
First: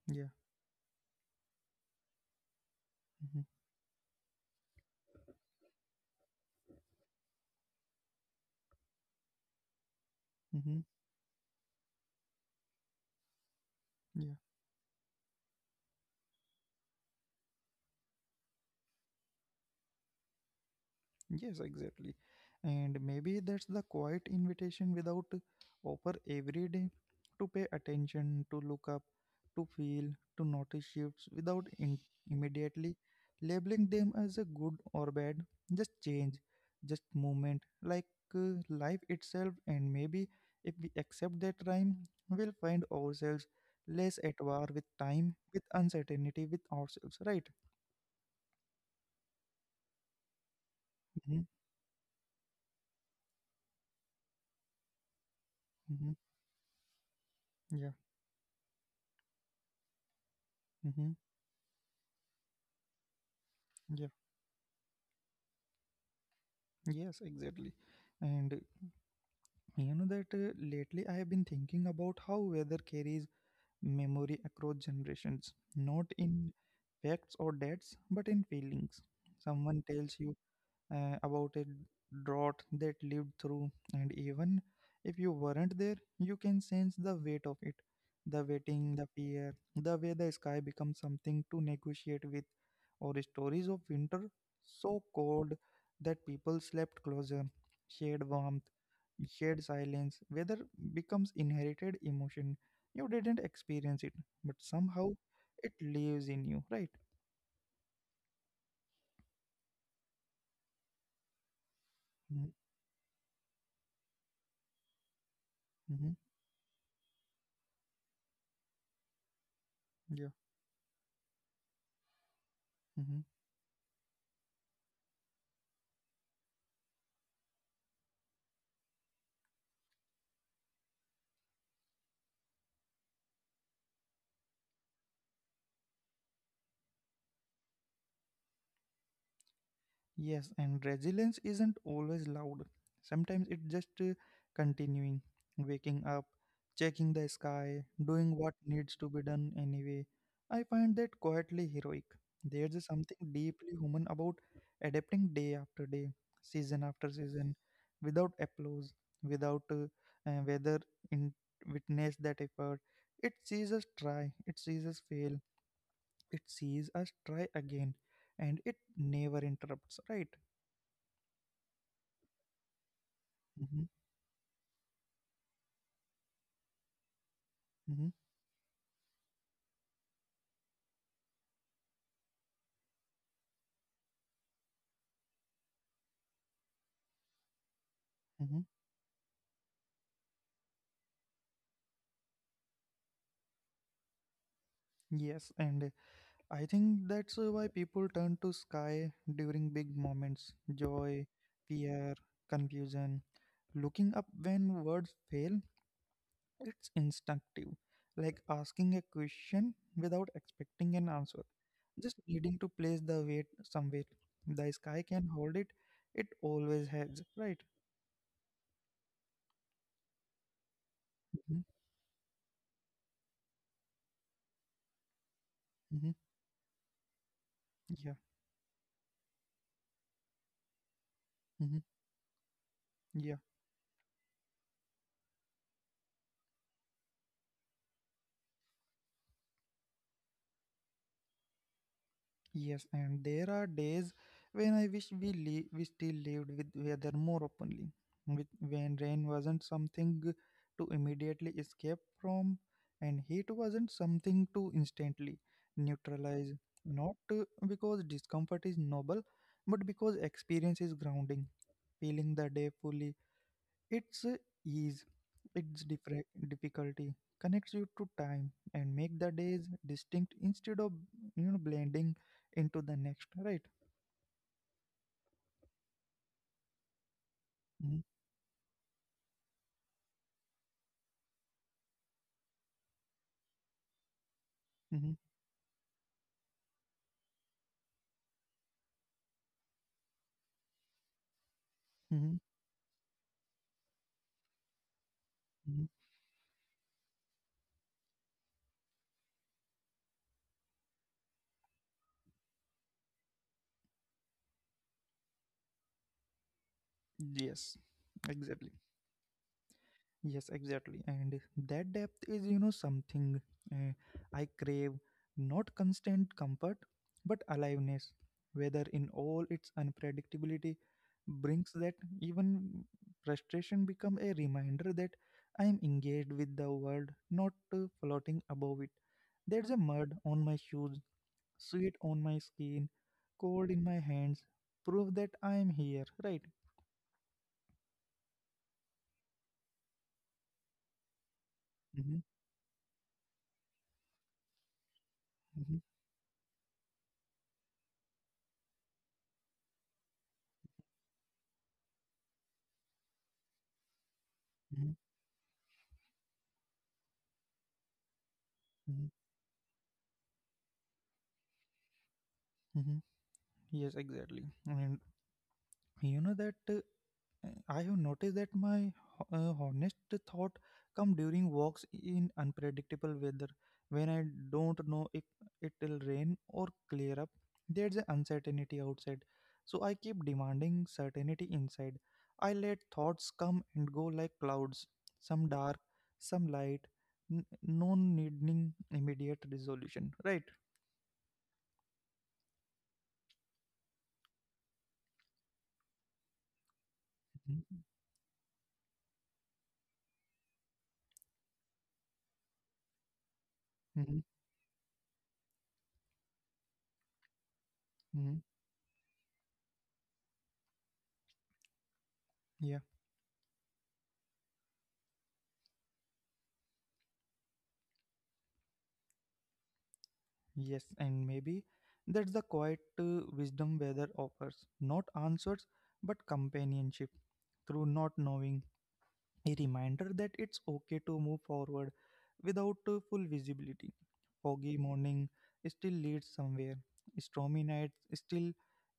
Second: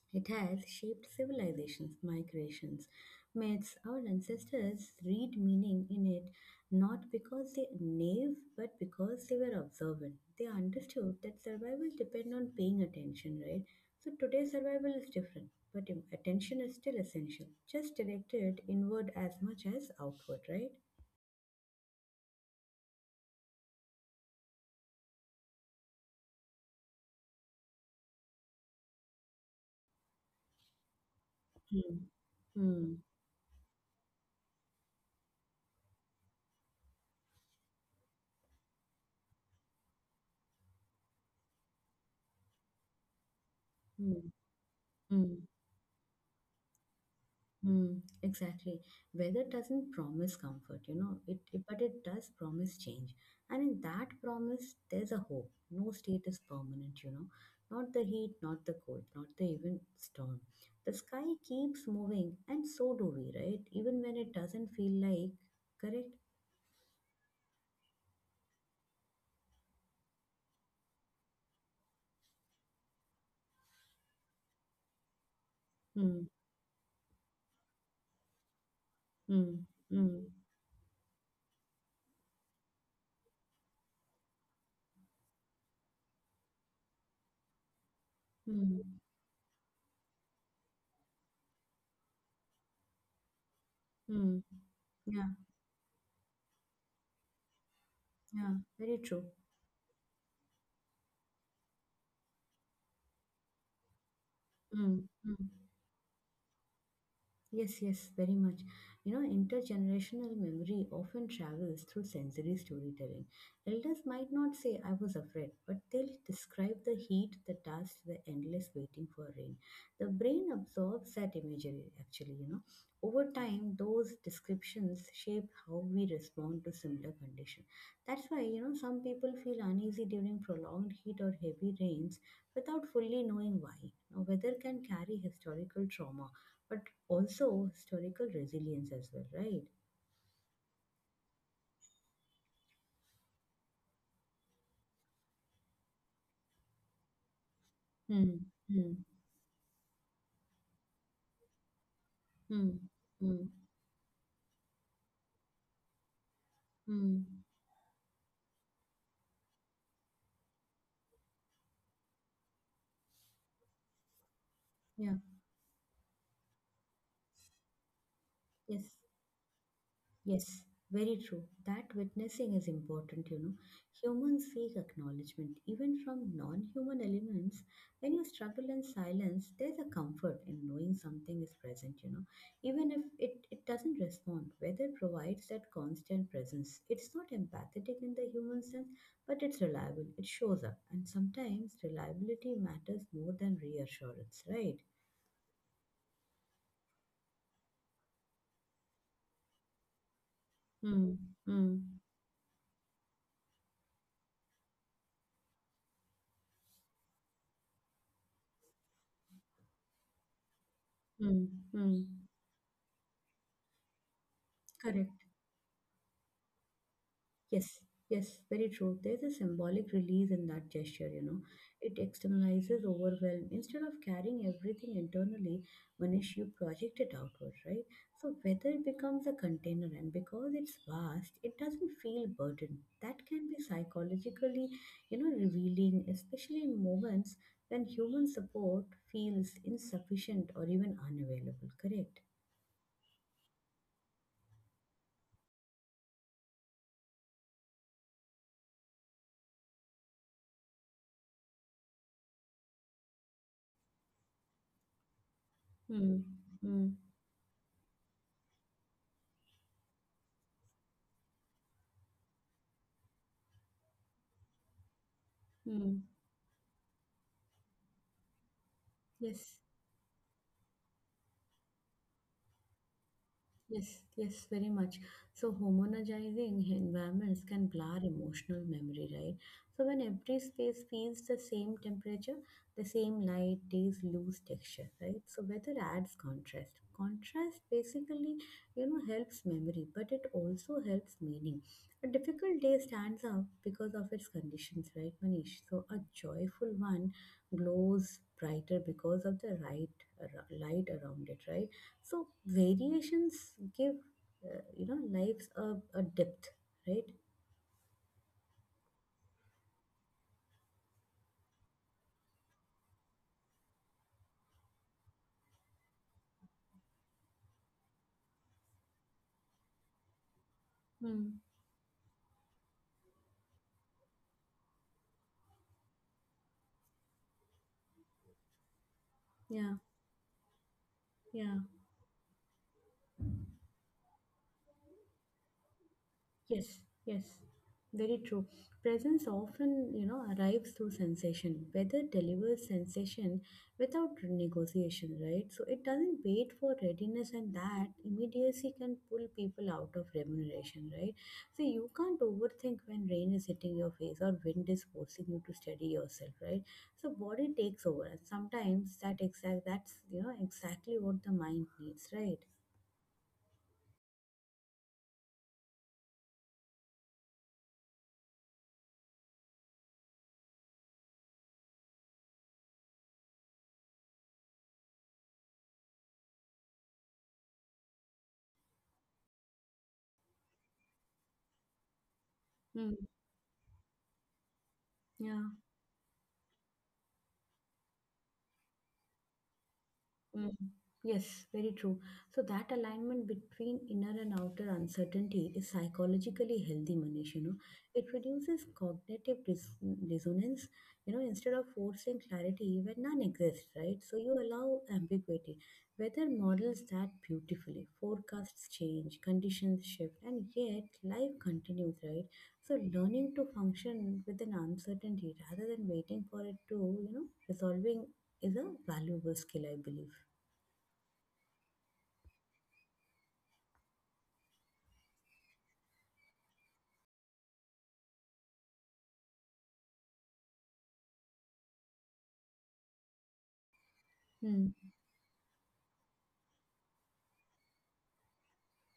A: Yeah.
B: It has shaped civilizations, migrations,
A: Mm-hmm.
B: myths. Our ancestors read meaning in it not because they naive, but because they were observant. They
A: Mm-hmm.
B: understood that survival depended on paying attention, right? So
A: Yeah.
B: today's survival is different, but attention is still essential, just directed inward as much as outward, right?
A: Yes, exactly. And maybe that's the quiet invitation without offer every day to pay attention, to look up, to feel, to notice shifts without
B: Hmm.
A: in- immediately
B: Hmm.
A: labeling them as a good or bad. Just change, just movement, like life itself. And maybe if we accept that rhyme, we'll find ourselves less
B: Hmm.
A: at war with time,
B: Hmm.
A: with uncertainty, with ourselves, right?
B: Hmm. Exactly. Weather doesn't promise comfort,
A: Mm-hmm.
B: but it does promise change. And in that promise, there's a hope. No
A: Mm-hmm.
B: state is permanent.
A: Yeah.
B: Not the heat, not the cold, not the even storm. The
A: Mm-hmm.
B: sky keeps moving, and so do we, right? Even
A: Yeah.
B: when it doesn't feel like, correct?
A: Yes, exactly. And you know that lately I have been thinking about how weather carries memory across generations, not
B: Hmm.
A: in facts or dates, but in feelings.
B: Hmm.
A: Someone tells
B: Hmm.
A: you about a drought that lived through, and even if you weren't there, you can sense the weight of it. The
B: Hmm.
A: waiting, the fear, the way the sky becomes something to negotiate with, or stories of winter
B: Hmm.
A: so
B: Yeah,
A: cold that people slept closer, shared
B: yeah,
A: warmth,
B: very true.
A: shared silence, weather becomes inherited emotion. You didn't experience it, but
B: Mm,
A: somehow
B: mm.
A: it lives in you, right?
B: Yes, yes, very much. Intergenerational memory often travels through
A: Mm-hmm.
B: sensory storytelling. Elders might not say, I was afraid, but
A: Mm-hmm.
B: they'll describe the heat, the dust, the endless waiting for rain. The
A: Yeah.
B: brain absorbs that imagery, actually.
A: Mm-hmm.
B: Over time, those descriptions shape how we respond to similar conditions. That's why, some people feel uneasy during prolonged heat or heavy rains without fully knowing why. Now, weather can carry historical trauma but also historical resilience as well, right?
A: Yes, and resilience isn't always loud. Sometimes it's just continuing, waking up, checking the sky, doing
B: Hmm.
A: what
B: Hmm.
A: needs to be done anyway. I find that quietly heroic.
B: Hmm.
A: There's a something
B: Hmm.
A: deeply human about adapting day after day, season after
B: Hmm.
A: season, without applause, without whether in witness that effort. It sees us try, it sees us
B: Yeah.
A: fail, it sees us try again, and it
B: Yes.
A: never interrupts, right?
B: Yes, very true. That witnessing is important,
A: Mm-hmm,
B: Humans seek acknowledgement, even from non human elements.
A: mm-hmm,
B: When you struggle in silence, there's a comfort in knowing something is present, Even if it doesn't respond, weather provides that constant presence. It's not empathetic in the
A: mm-hmm.
B: human sense, but it's reliable. It shows up. And sometimes reliability matters more than reassurance, right?
A: Yes, and I think that's why people turn to sky during big moments
B: Hmm.
A: joy,
B: Hmm.
A: fear, confusion. Looking up when words fail, it's instinctive, like asking a question without expecting an answer,
B: Hmm. Hmm.
A: just needing to place the weight somewhere. The sky
B: Correct.
A: can hold it, it always has, right?
B: Yes, yes, very true. There's a symbolic release in that gesture,
A: Mm-hmm,
B: It externalizes overwhelm. Instead of carrying everything internally,
A: mm-hmm,
B: Manish, you project it outward, right?
A: yeah,
B: So weather becomes a container, and because it's vast, it
A: mm-hmm,
B: doesn't feel burdened. That
A: yeah.
B: can be psychologically, revealing, especially in moments when human support feels insufficient or even unavailable, correct?
A: Yes, and there are days when I wish we still lived with weather more openly, with when rain wasn't something to immediately escape from, and heat wasn't something to instantly
B: Hmm,
A: neutralize.
B: hmm,
A: Not because discomfort is noble, but because experience is grounding, feeling the day fully its ease, its
B: hmm.
A: different difficulty connects you to time and make the
B: Yes.
A: days distinct instead of you know blending into the next, right?
B: Yes, yes, very much. So, homogenizing environments can
A: Mm-hmm,
B: blur emotional memory, right? So, when every space feels the same temperature, the same light, days lose texture,
A: mm-hmm,
B: right? So, weather adds contrast. Contrast basically, helps memory, but it also helps meaning. A
A: mm-hmm.
B: difficult day stands out because of its conditions, right, Manish?
A: Mm-hmm.
B: So, a joyful one glows brighter because of the right light around it, right? So variations give lives a depth, right?
A: Yes, exactly. Yes, exactly. And that depth is, you know, something uh, I crave not constant comfort, but aliveness, whether in all its unpredictability,
B: Hmm.
A: brings that even frustration become a reminder that I am engaged with the world, not floating above it. There's a
B: Yeah,
A: mud on my shoes,
B: yeah.
A: sweat on my skin, cold in my hands, proof that I am here, right?
B: Yes, yes, very true. Presence often, arrives through sensation. Weather
A: Hmm.
B: delivers sensation without negotiation, right? So it doesn't wait for readiness, and that immediacy can pull people out of remuneration, right? So you can't overthink when rain is hitting your face or wind is
A: Hmm.
B: forcing you to steady yourself, right? So body takes over, and sometimes that's exactly what the mind needs, right?
A: Hmm. Yes, exactly. And you know that I have noticed that my honest thought come during walks in unpredictable weather when I don't know if it will rain or clear up. There's an uncertainty outside, so I keep demanding certainty inside. I let
B: Mm,
A: thoughts come and go like clouds, some
B: yeah.
A: dark, some light, no needing immediate resolution. Right?
B: Mm, Yes, very true. So that alignment between inner and outer uncertainty is psychologically healthy, Manish.
A: Mm-hmm.
B: It reduces cognitive dissonance. Instead of forcing clarity where none exists, right? So
A: Mm-hmm.
B: you allow ambiguity. Weather models that beautifully.
A: Mm-hmm.
B: Forecasts change, conditions shift, and yet life continues, right?
A: Yeah.
B: So learning to function with an uncertainty rather than waiting for it to, resolving is a valuable skill, I believe.
A: Yes, and maybe that's the quiet wisdom weather offers not answers, but companionship through not knowing, a reminder that it's okay to move forward without full visibility.
B: Hmm.
A: Foggy morning still leads somewhere, stormy nights still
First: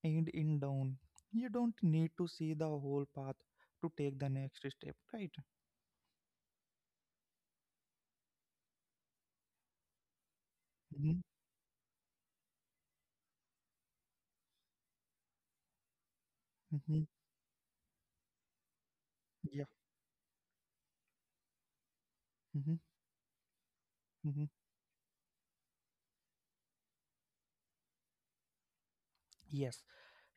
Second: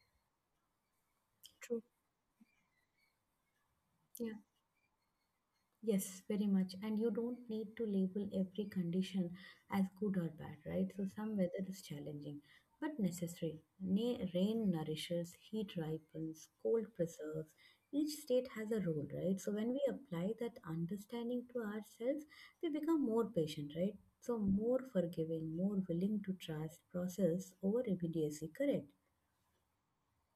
A: end in down. You don't
B: True.
A: need to see the whole path to take the
B: Yeah.
A: next step, right?
B: Yes, very much. And you don't need to label every condition as good or bad, right? So
A: Mm-hmm.
B: some weather is challenging, but necessary. Rain nourishes, heat ripens, cold
A: Mm-hmm.
B: preserves. Each state has a role, right? So
A: Yeah.
B: when we apply that understanding to ourselves, we
A: Mm-hmm.
B: become more patient, right? So
A: Mm-hmm.
B: more forgiving, more willing to trust process over immediacy. Correct.
A: Yes,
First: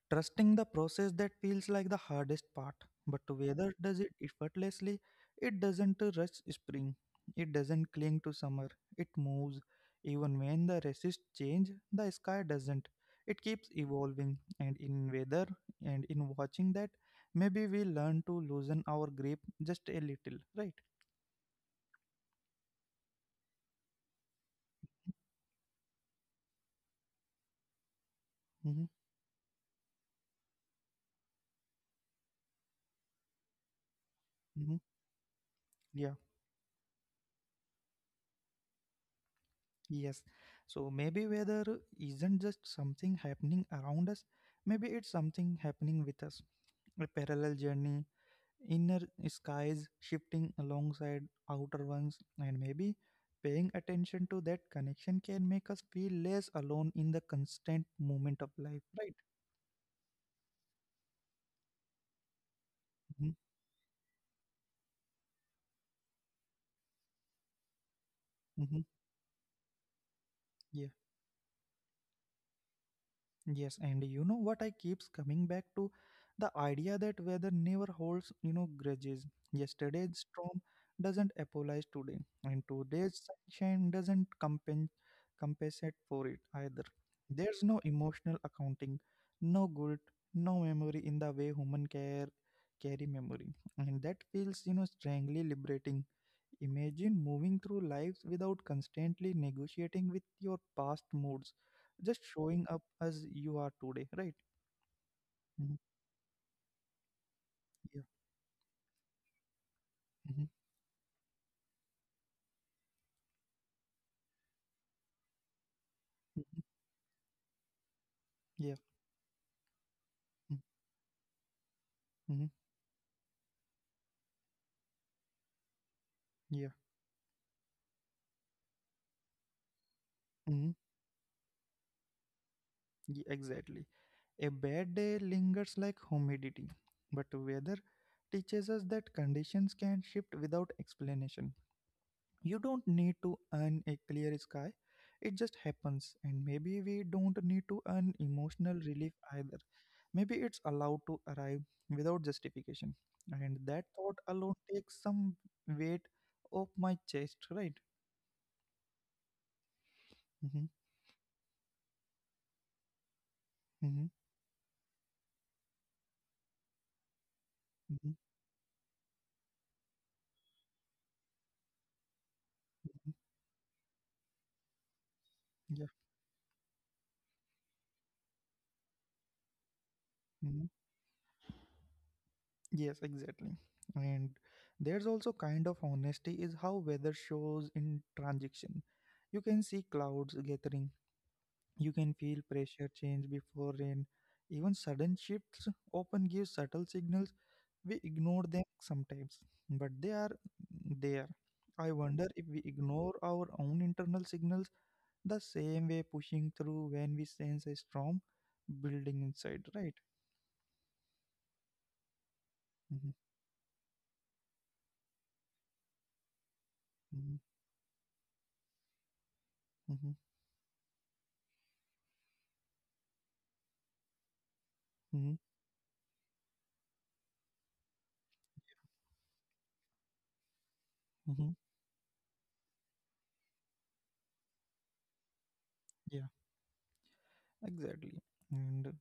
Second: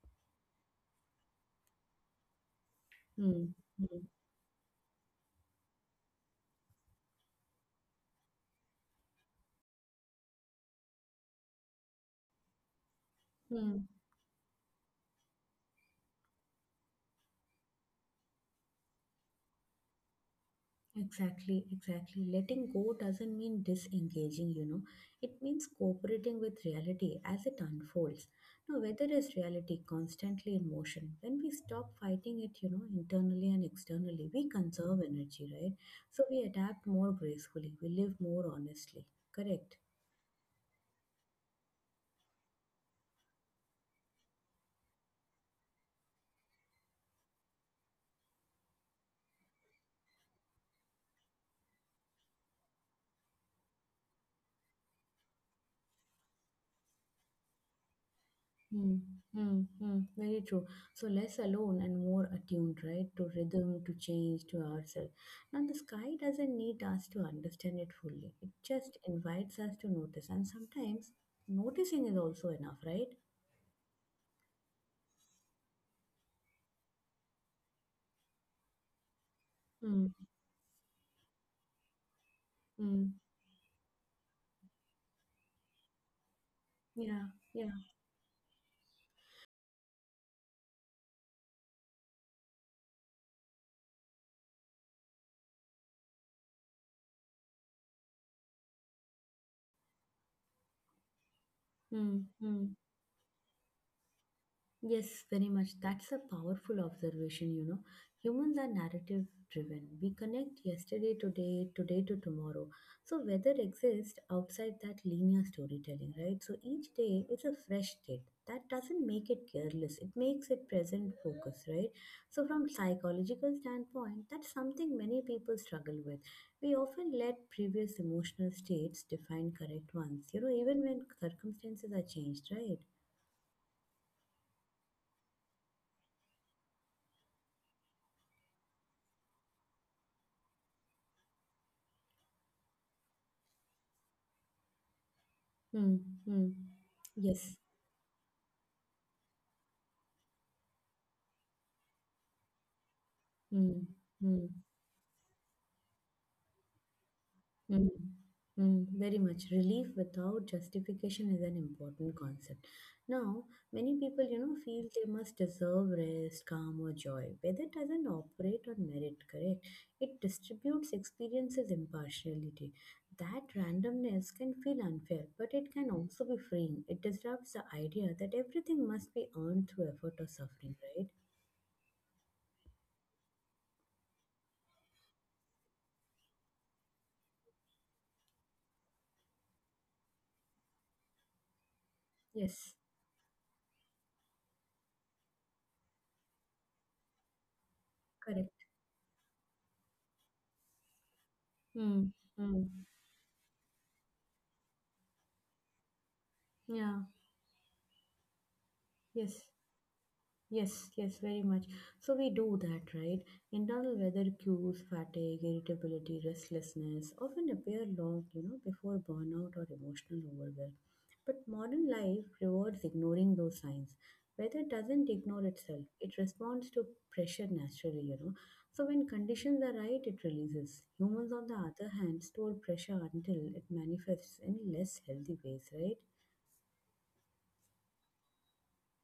A: trusting the process that feels like the hardest part, but
B: Hmm.
A: weather does
B: Hmm.
A: it effortlessly. It doesn't rush spring, it doesn't cling to summer, it moves. Even when the resists change, the sky doesn't. It keeps
B: Hmm.
A: evolving, and in weather and in watching that, maybe we learn to loosen our grip just a little, right?
B: Exactly, exactly. Letting go doesn't mean disengaging, It means cooperating with reality as it unfolds. Now,
A: Hmm.
B: weather is reality constantly in motion. When we stop fighting it, internally and externally, we
A: Hmm.
B: conserve energy, right?
A: Yeah,
B: So we adapt more gracefully, we live more honestly. Correct.
A: yes. So maybe weather isn't just something happening around us, maybe it's something happening with us a parallel journey, inner skies shifting alongside outer ones, and maybe paying attention to that connection can make us feel less alone in the constant movement of life,
B: Hmm,
A: right?
B: hmm, hmm. Very true. So less alone and more attuned, right?
A: Mm-hmm.
B: To rhythm, to change, to ourselves. Now, the sky doesn't need us to understand it fully, it
A: Mm-hmm.
B: just invites us to notice. And
A: Yeah.
B: sometimes noticing is also enough, right?
A: Yes, and you know what I keeps coming back to the idea that weather never holds, you know, grudges.
B: Hmm,
A: Yesterday's storm doesn't apologize today, and
B: hmm.
A: today's sunshine doesn't compensate for it either.
B: Yeah,
A: There's
B: yeah.
A: no emotional accounting, no guilt, no memory in the way human care carry memory, and that feels, you know, strangely liberating. Imagine moving through lives without constantly negotiating with your past moods, just
B: Hmm,
A: showing
B: hmm.
A: up as you are today, right?
B: Yes, very much.
A: Mhm,
B: That's a powerful observation,
A: yeah,
B: Humans are narrative driven. We
A: mhm,
B: connect yesterday, today, today to tomorrow. So, weather exists outside that linear storytelling, right? So,
A: mhm,
B: each day is a fresh state. That
A: yeah.
B: doesn't make it careless, it makes
A: Mm-hmm.
B: it present focus, right?
A: Mm-hmm.
B: So, from psychological standpoint, that's something many people struggle with.
A: Yeah.
B: We often let previous emotional states define correct ones,
A: Hmm.
B: even when circumstances are changed, right?
A: Yeah. Exactly. A bad day lingers like humidity, but weather teaches us that conditions can shift without explanation. You don't need to earn a clear sky, it just
B: Hmm.
A: happens, and
B: Hmm.
A: maybe we don't
B: Yes.
A: need to earn emotional relief either, maybe it's allowed to arrive without justification, and
B: Mm,
A: that thought
B: mm,
A: alone takes some weight off my chest, right?
B: mm, mm, very much. Relief without
A: Mm-hmm,
B: justification is an important concept. Now, many
A: mm-hmm,
B: people, feel they must deserve rest, calm, or joy, but it doesn't
A: mm-hmm,
B: operate on merit, correct? It distributes experiences impartiality.
A: hmm,
B: That randomness can feel unfair, but it
A: yeah.
B: can also be freeing. It disrupts the idea that everything must be earned through effort or
A: Hmm.
B: suffering, right?
A: Yes, exactly. And there's also kind of honesty is how weather shows in transition, you can see clouds gathering. You can feel
B: Yes,
A: pressure change before rain. Even sudden shifts often give subtle signals. We ignore
B: correct.
A: them sometimes, but they are there. I
B: Mm,
A: wonder if we
B: mm,
A: ignore our own internal signals the same way pushing through
B: yeah,
A: when we sense a storm building
B: yes.
A: inside, right?
B: Yes, yes, very much. So we do that,
A: Hmm.
B: right? Internal weather cues, fatigue, irritability, restlessness
A: Hmm.
B: often appear long, before burnout or emotional
A: Hmm.
B: overwhelm. But modern life rewards ignoring those signs. Weather doesn't
A: Hmm.
B: ignore itself, it responds to pressure naturally, So when conditions are right, it releases. Humans, on
A: Hmm.
B: the other hand, store pressure until it manifests in less healthy ways, right?
A: Yeah, exactly. And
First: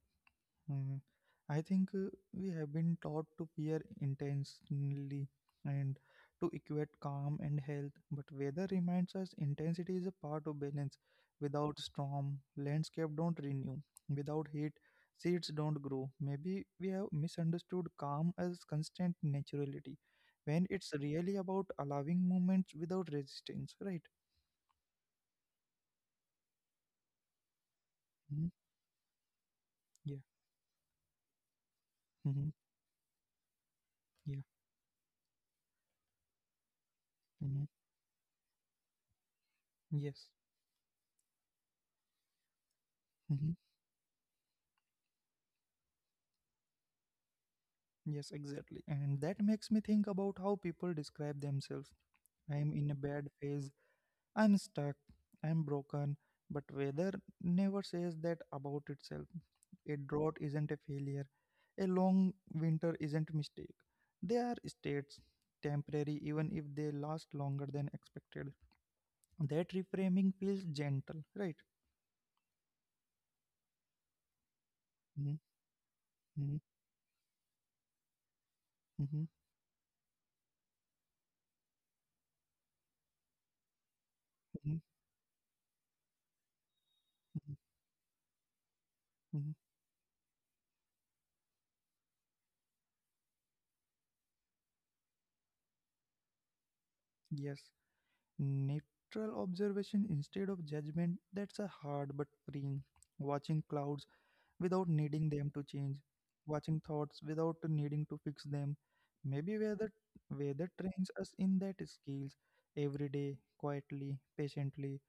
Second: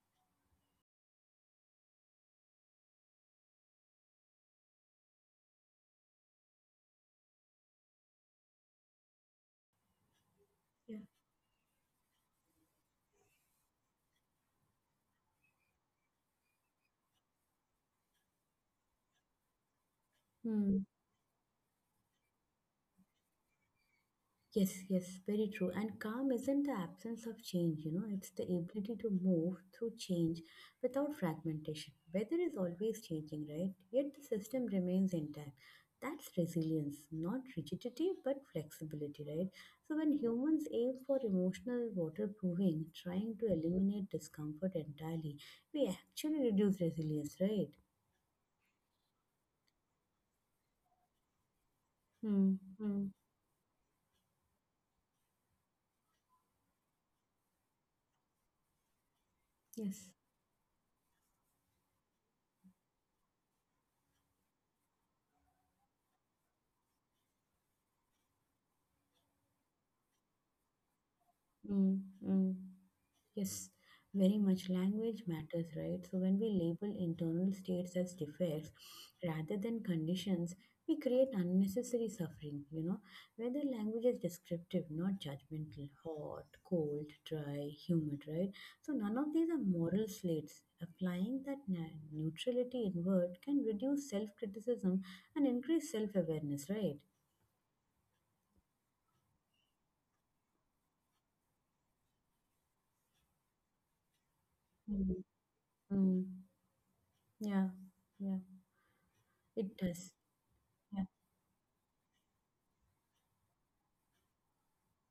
A: Mm, I think we have been taught to peer intentionally and to equate calm and health, but weather reminds us intensity is a part of
B: Yeah.
A: balance. Without storm, landscape don't renew. Without heat, seeds don't grow. Maybe we have misunderstood calm as constant naturality, when
B: Hmm.
A: it's really about allowing movements without resistance, right?
B: Yes, yes, very true. And calm isn't the absence of change, it's the
A: Hmm.
B: ability to move through
A: Yeah.
B: change without fragmentation. Weather
A: Hmm.
B: is always changing, right? Yet the
A: Yeah.
B: system remains intact. That's resilience, not
A: Hmm.
B: rigidity, but flexibility, right? So when
A: Yes.
B: humans aim for emotional waterproofing, trying to
A: Mm-hmm.
B: eliminate discomfort entirely, we actually reduce resilience, right?
A: Yes, exactly. And that makes me think about how people describe themselves.
B: Hmm.
A: I'm in a
B: Hmm.
A: bad phase, I'm stuck, I'm broken, but weather never says that about itself. A
B: Yes.
A: drought isn't a failure, a long winter isn't a mistake. They are states, temporary, even if they last longer than expected. That reframing feels gentle, right?
B: Hmm. Hmm. Yes, very much language
A: Mm-hmm,
B: matters, right? So when we
A: mm-hmm,
B: label internal states as defects
A: mm-hmm,
B: rather than conditions, we create unnecessary suffering, Whether language is descriptive, not judgmental, hot, cold,
A: mm-hmm,
B: dry, humid, right? So none of
A: mm-hmm.
B: these are moral slates. Applying that neutrality inward can reduce self criticism and increase self awareness, right?
A: Yes. Neutral observation instead of judgment, that's a hard but freeing. Watching clouds without
B: Mm.
A: needing them to change.
B: Mm.
A: Watching thoughts without
B: Yeah,
A: needing to
B: yeah,
A: fix them. Maybe
B: it
A: weather
B: does.
A: weather
B: Yeah.
A: trains us in that skills every day, quietly, patiently,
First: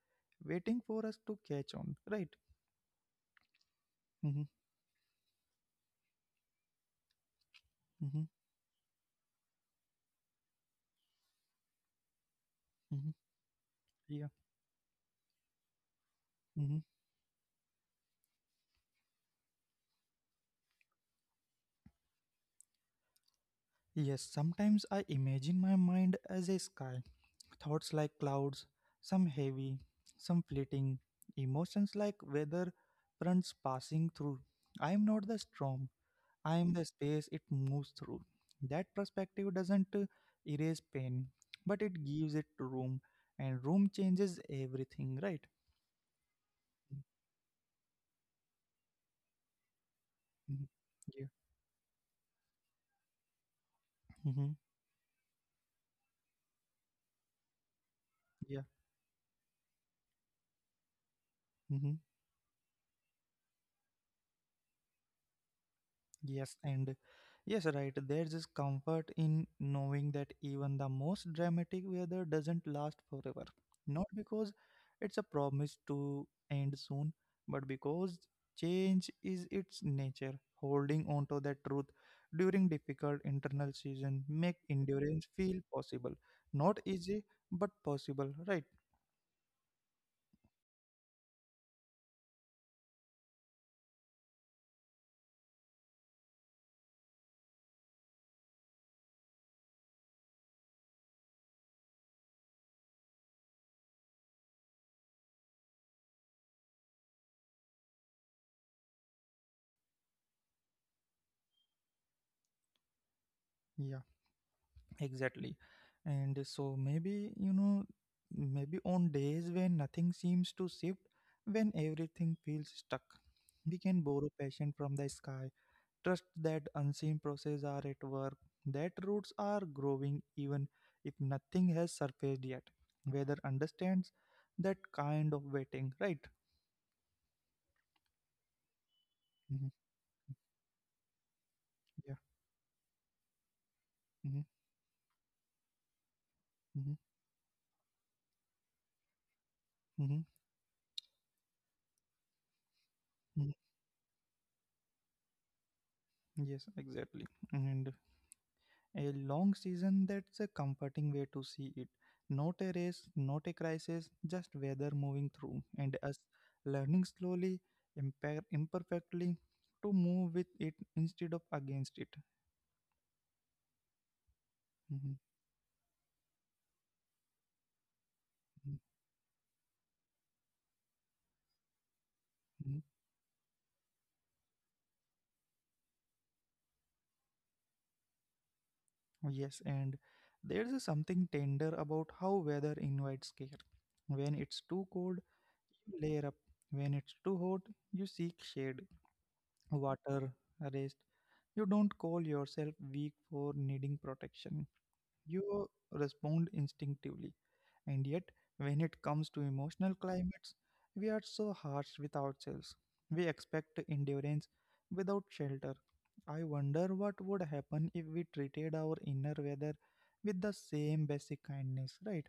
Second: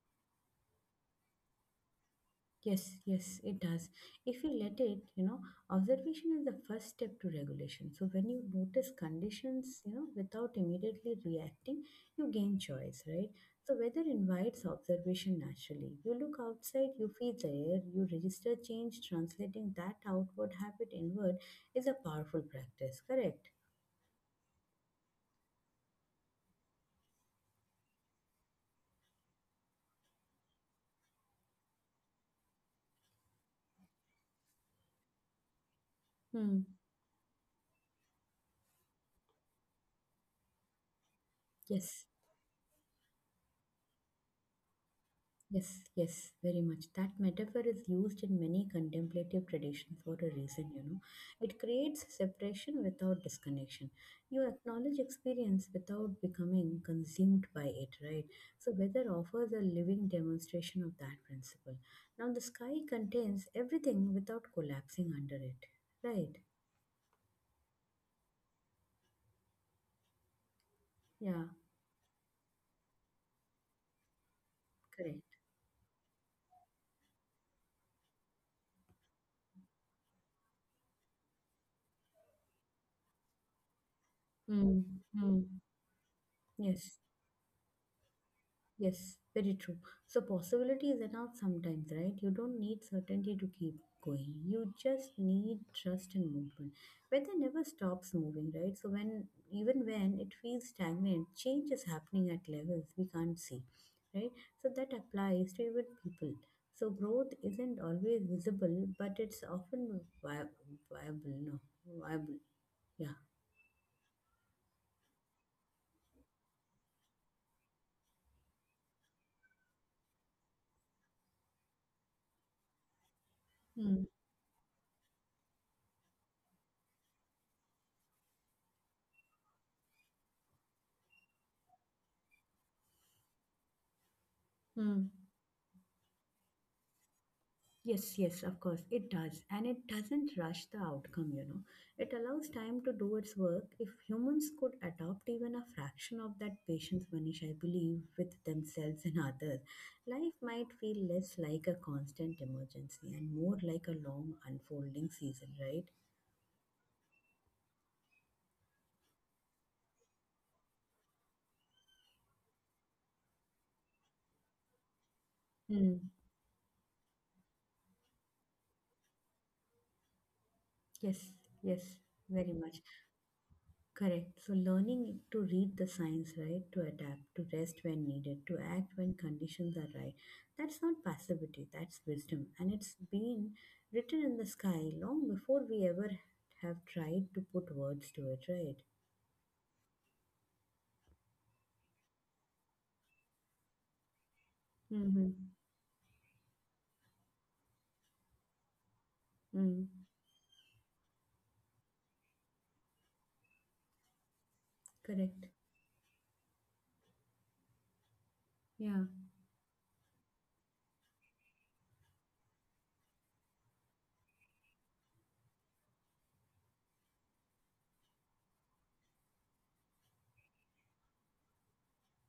A: waiting for us to catch on. Right?
B: Yes, yes, it does.
A: Mm-hmm,
B: If you let it, observation is the first step to regulation. So
A: mm-hmm,
B: when you notice conditions, without immediately reacting, you gain choice,
A: mm-hmm,
B: right? So weather
A: yeah.
B: invites observation naturally. You look
A: Mm-hmm.
B: outside, you feel the air, you register change. Translating that outward habit inward is a powerful practice, correct?
A: Yes, sometimes I imagine my mind as a sky. Thoughts like clouds, some heavy, some fleeting. Emotions like weather fronts passing through. I am not the storm, I
B: Hmm.
A: am the space it moves through. That perspective doesn't erase pain, but it
B: Yes.
A: gives it room, and room changes everything, right?
B: Yes, yes, very much. That metaphor is used in many contemplative traditions for a
A: Mhm.
B: reason,
A: Yeah.
B: It creates separation without disconnection. You
A: Hmm.
B: acknowledge experience without becoming consumed by it, right?
A: Yeah.
B: So, weather offers a living demonstration of that principle.
A: Hmm.
B: Now, the sky contains everything without collapsing under it, right?
A: Yes, and yes, right. There's this comfort in knowing that even the most
B: Yeah,
A: dramatic weather doesn't last forever. Not because it's a
B: correct.
A: promise to end soon, but because change is its nature. Holding on to that truth during difficult internal season make
B: Mm,
A: endurance
B: mm,
A: feel possible. Not
B: yes.
A: easy, but possible, right?
B: Yes, very true. So possibility is enough sometimes, right? You don't need certainty to keep going. You just need trust in movement. Weather never stops moving, right? So when even when it feels stagnant, change is happening at levels we can't see, right? So that applies to even people. So growth isn't always visible, but it's often viable. No, viable. Yeah.
A: Yeah. Exactly. And so maybe, maybe on days when nothing seems to shift, when everything feels stuck, we can
B: Hmm.
A: borrow passion from the sky, trust that unseen processes are at work, that roots are growing even if nothing has surfaced yet. Weather understands that
B: Hmm.
A: kind of waiting, right?
B: Yes, yes, of course, it does. And
A: hmm
B: it doesn't rush the outcome,
A: Yeah.
B: It allows time to do its work. If
A: hmm
B: humans could adopt even a fraction of that
A: hmm
B: patience, Manish, I believe, with themselves and others,
A: hmm
B: life might feel less like a constant emergency and
A: hmm
B: more like a long unfolding season, right?
A: Yes, exactly. And a long season, that's a comforting way to see it. Not a race, not a crisis, just weather moving through, and
B: Mm.
A: us learning slowly, imperfectly, to move with it instead
B: Yes,
A: of
B: yes,
A: against it.
B: very much. Correct. So,
A: Mhm,
B: learning to read the signs, right, to adapt, to rest when needed, to
A: mhm,
B: act when conditions are right, that's not passivity, that's wisdom. And
A: mhm.
B: it's been written in the sky long before we ever have tried to put words to it, right?
A: Yes, and there's a something tender about how weather invites care. When it's too cold,
B: Mm-hmm.
A: you layer up. When it's too hot, you seek shade,
B: Mm,
A: water, rest. You don't call yourself weak for needing protection.
B: correct.
A: You respond instinctively. And yet, when it
B: Yeah.
A: comes to emotional climates, we are so harsh with ourselves. We expect endurance without shelter. I wonder what would happen if we treated our inner weather with the same basic kindness, right?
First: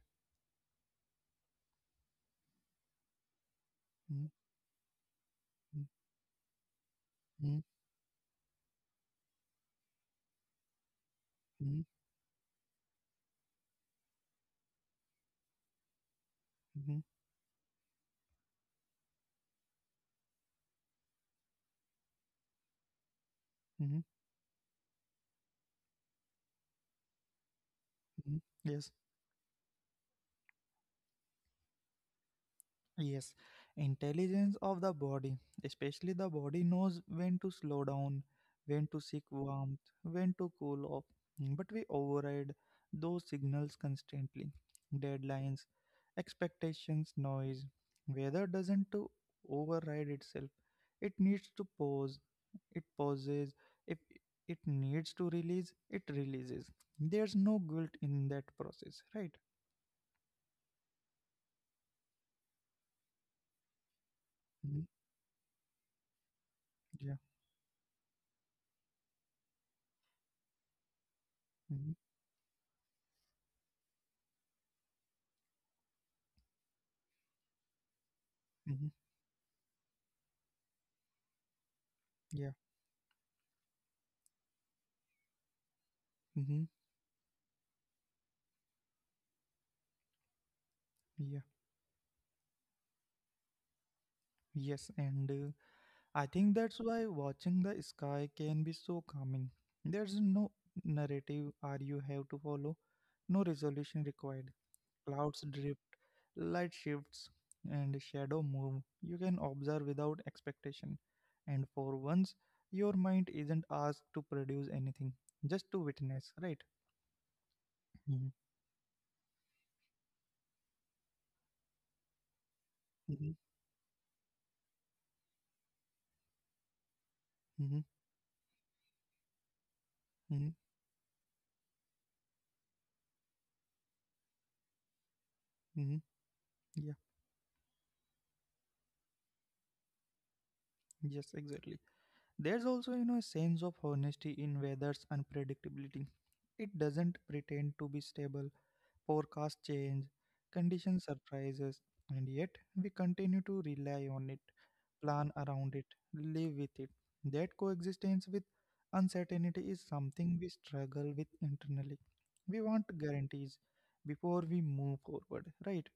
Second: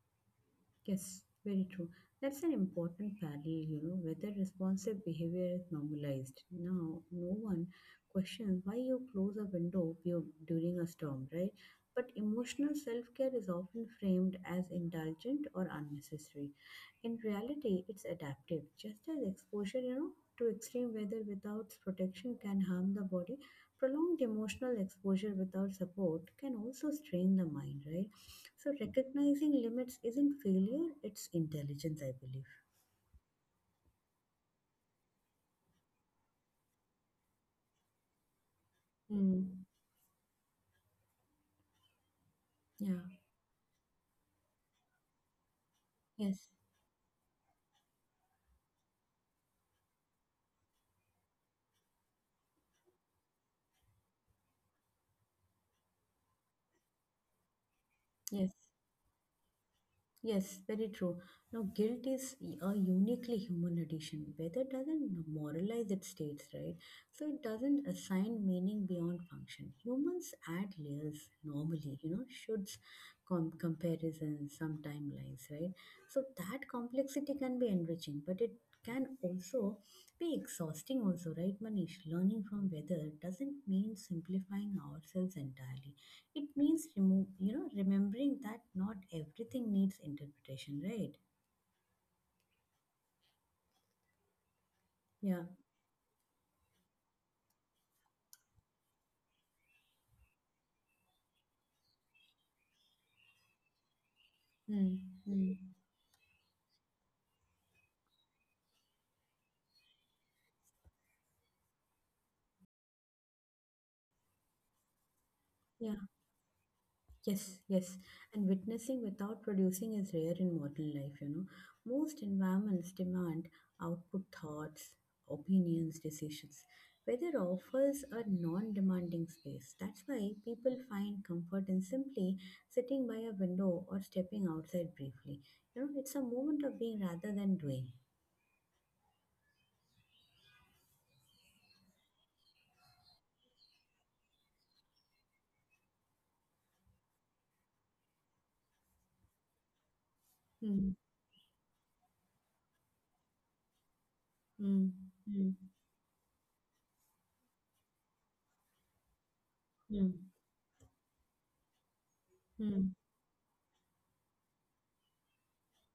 B: Yes, very true. That's an important parallel,
A: Mm,
B: whether responsive behavior is
A: mm,
B: normalized. Now, no
A: mm,
B: one questions why you close a window during a storm, right?
A: mm,
B: But emotional self care is often framed as indulgent or unnecessary.
A: mm,
B: In reality, it's adaptive, just as exposure, to extreme weather without protection can harm the body,
A: mm,
B: prolonged emotional exposure without support can also strain the mind, right?
A: mm.
B: So
A: Yes.
B: recognizing limits isn't failure, it's intelligence, I believe.
A: Yes, intelligence of the body, especially the body, knows when to slow down, when to seek
B: Mm.
A: warmth, when to cool off. But we override
B: Yeah,
A: those signals constantly. Deadlines,
B: yes,
A: expectations, noise. Weather doesn't to override itself. It needs to pause. It pauses. If it needs to release, it releases. There's no guilt in
B: yes.
A: that process, right?
B: Yes, very true. Now, guilt is a uniquely human addition. Weather
A: Mhm.
B: doesn't moralize its states, right? So
A: Yeah.
B: it doesn't assign meaning beyond function. Humans add layers normally,
A: hmm
B: shoulds, comparisons, some timelines, right? So that complexity can be enriching, but it can
A: hmm
B: also be exhausting also, right Manish? Learning from
A: Yeah.
B: weather doesn't mean simplifying ourselves entirely, it means
A: hmm
B: remove, remembering that not everything needs interpretation, right?
A: Yeah. Yes,
B: Yeah.
A: and I think that's why watching the sky can be so calming. There's no narrative or you have to follow, no resolution required.
B: Hmm.
A: Clouds
B: Mm.
A: drift, light shifts, and shadow move. You can observe without expectation. And for once, your mind isn't asked to produce anything, just to
B: Yeah.
A: witness, right?
B: Yes. Yes.
A: Mm-hmm.
B: And witnessing without producing is rare in modern life. Most environments
A: Mm-hmm.
B: demand output, thoughts, opinions, decisions. Weather
A: Mm-hmm.
B: offers a non-demanding space. That's why
A: Mm-hmm.
B: people find comfort in simply sitting by a window or stepping outside briefly.
A: Mm-hmm.
B: It's a moment of
A: Yeah,
B: being rather than doing.
A: yes, exactly. There's also, a sense of honesty in weather's unpredictability. It doesn't pretend to be stable, forecast change, condition surprises, and yet we continue to rely on it,
B: Mm,
A: plan
B: mm,
A: around it, live with it. That coexistence with uncertainty is
B: mm,
A: something we struggle with internally. We want
B: mm.
A: guarantees before we move forward, right?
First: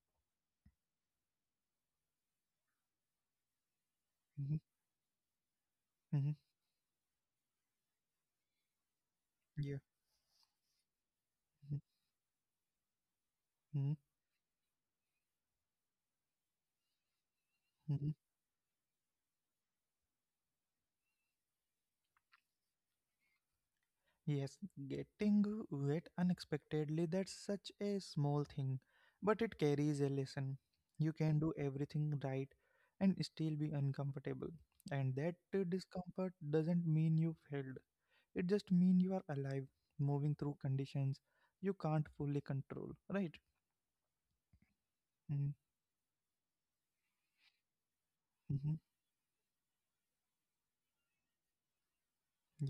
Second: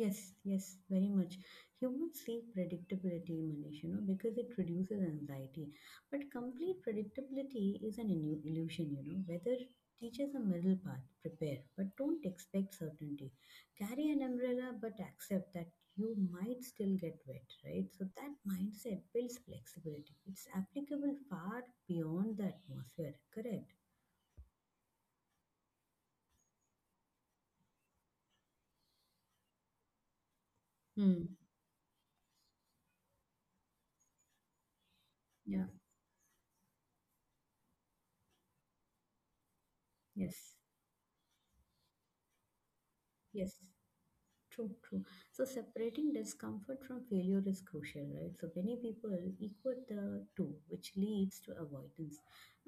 B: Yes, yes, very much. Humans seek predictability, Manish, because it
A: hmm
B: reduces anxiety. But
A: hmm
B: complete predictability is an illusion, Weather
A: Yeah.
B: teaches a middle path, prepare, but don't expect certainty.
A: hmm
B: Carry an umbrella, but accept that you might still get wet, right? So that mindset builds flexibility. It's applicable far beyond the atmosphere, correct?
A: Yes, getting wet unexpectedly, that's such a small thing, but it carries a lesson. You
B: Mm.
A: can do everything right and still be uncomfortable. And that
B: Yeah,
A: discomfort doesn't mean you failed. It just means you are alive, moving
B: yes,
A: through conditions you can't fully control, right?
B: yes. True, true. So
A: Mm-hmm.
B: separating discomfort from failure is crucial, right? So many people equate the two, which leads to avoidance.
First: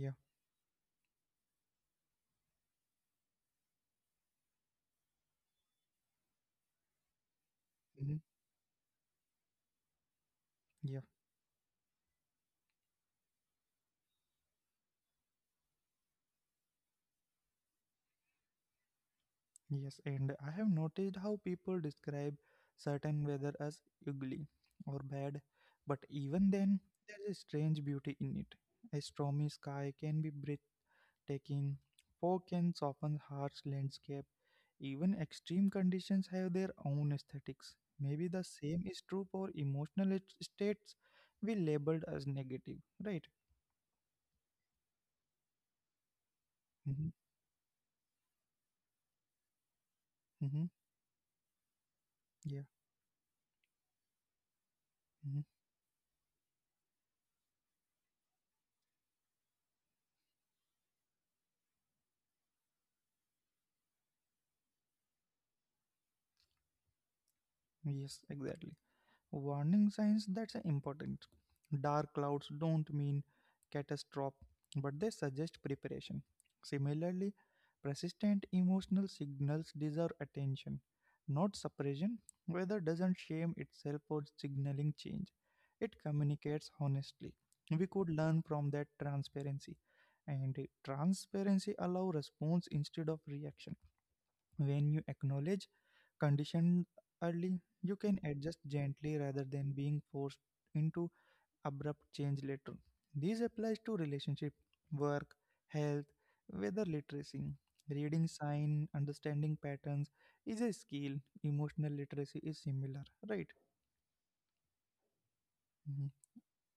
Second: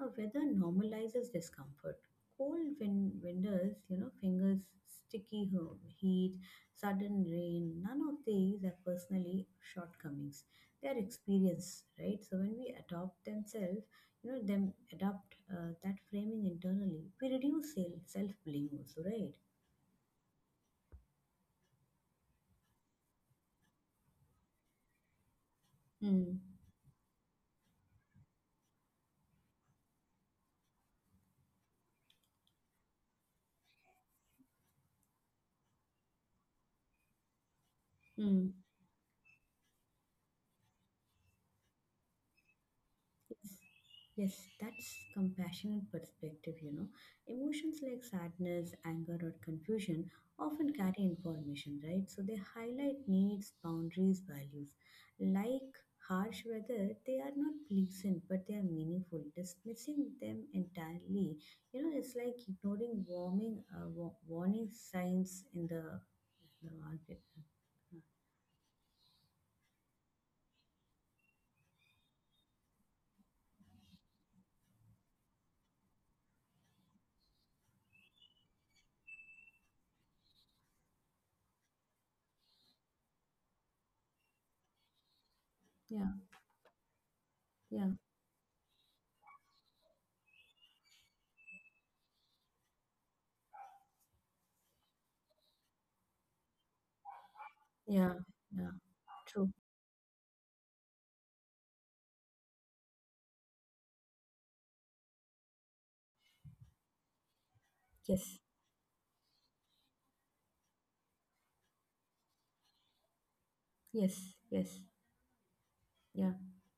B: Now, weather normalizes discomfort. Cold winters, fingers, sticky heat, sudden rain, none
A: Mm-hmm.
B: of these are personally shortcomings. They are
A: Yeah.
B: experience, right? So when we adopt themselves, you know, them adopt that framing internally, we reduce self blame also, right?
A: Yes, and I have noticed how people describe certain weather as ugly or bad, but
B: Hmm.
A: even then, there's a strange beauty in it. A stormy sky can be breathtaking, fog can soften harsh landscape, even extreme conditions have their own aesthetics. Maybe the
B: Hmm.
A: same is true for emotional states we labeled as negative, right?
B: Yes, that's compassionate perspective,
A: Mm-hmm.
B: Emotions like sadness, anger, or confusion
A: Mm-hmm.
B: often carry information, right? So they
A: Yeah.
B: highlight needs, boundaries, values.
A: Mm-hmm.
B: Like harsh weather, they are not pleasant, but they are meaningful. Dismissing them entirely, it's like ignoring warming, warning signs in the market.
A: Yes, exactly. Warning signs that's important. Dark clouds don't mean catastrophe, but they suggest preparation. Similarly, persistent emotional signals deserve attention, not suppression. Weather doesn't shame itself for signaling change, it
B: Yeah,
A: communicates honestly. We
B: yeah,
A: could learn from that transparency, and transparency allows response instead of reaction. When you acknowledge conditioned early, you
B: yeah,
A: can adjust
B: yeah.
A: gently rather
B: True.
A: than being forced into abrupt change later. This applies to relationship, work, health, whether literacy. Reading
B: Yes,
A: sign, understanding patterns is a skill. Emotional literacy is similar, right?
B: yes, yes.
A: Mhm.
B: Yeah,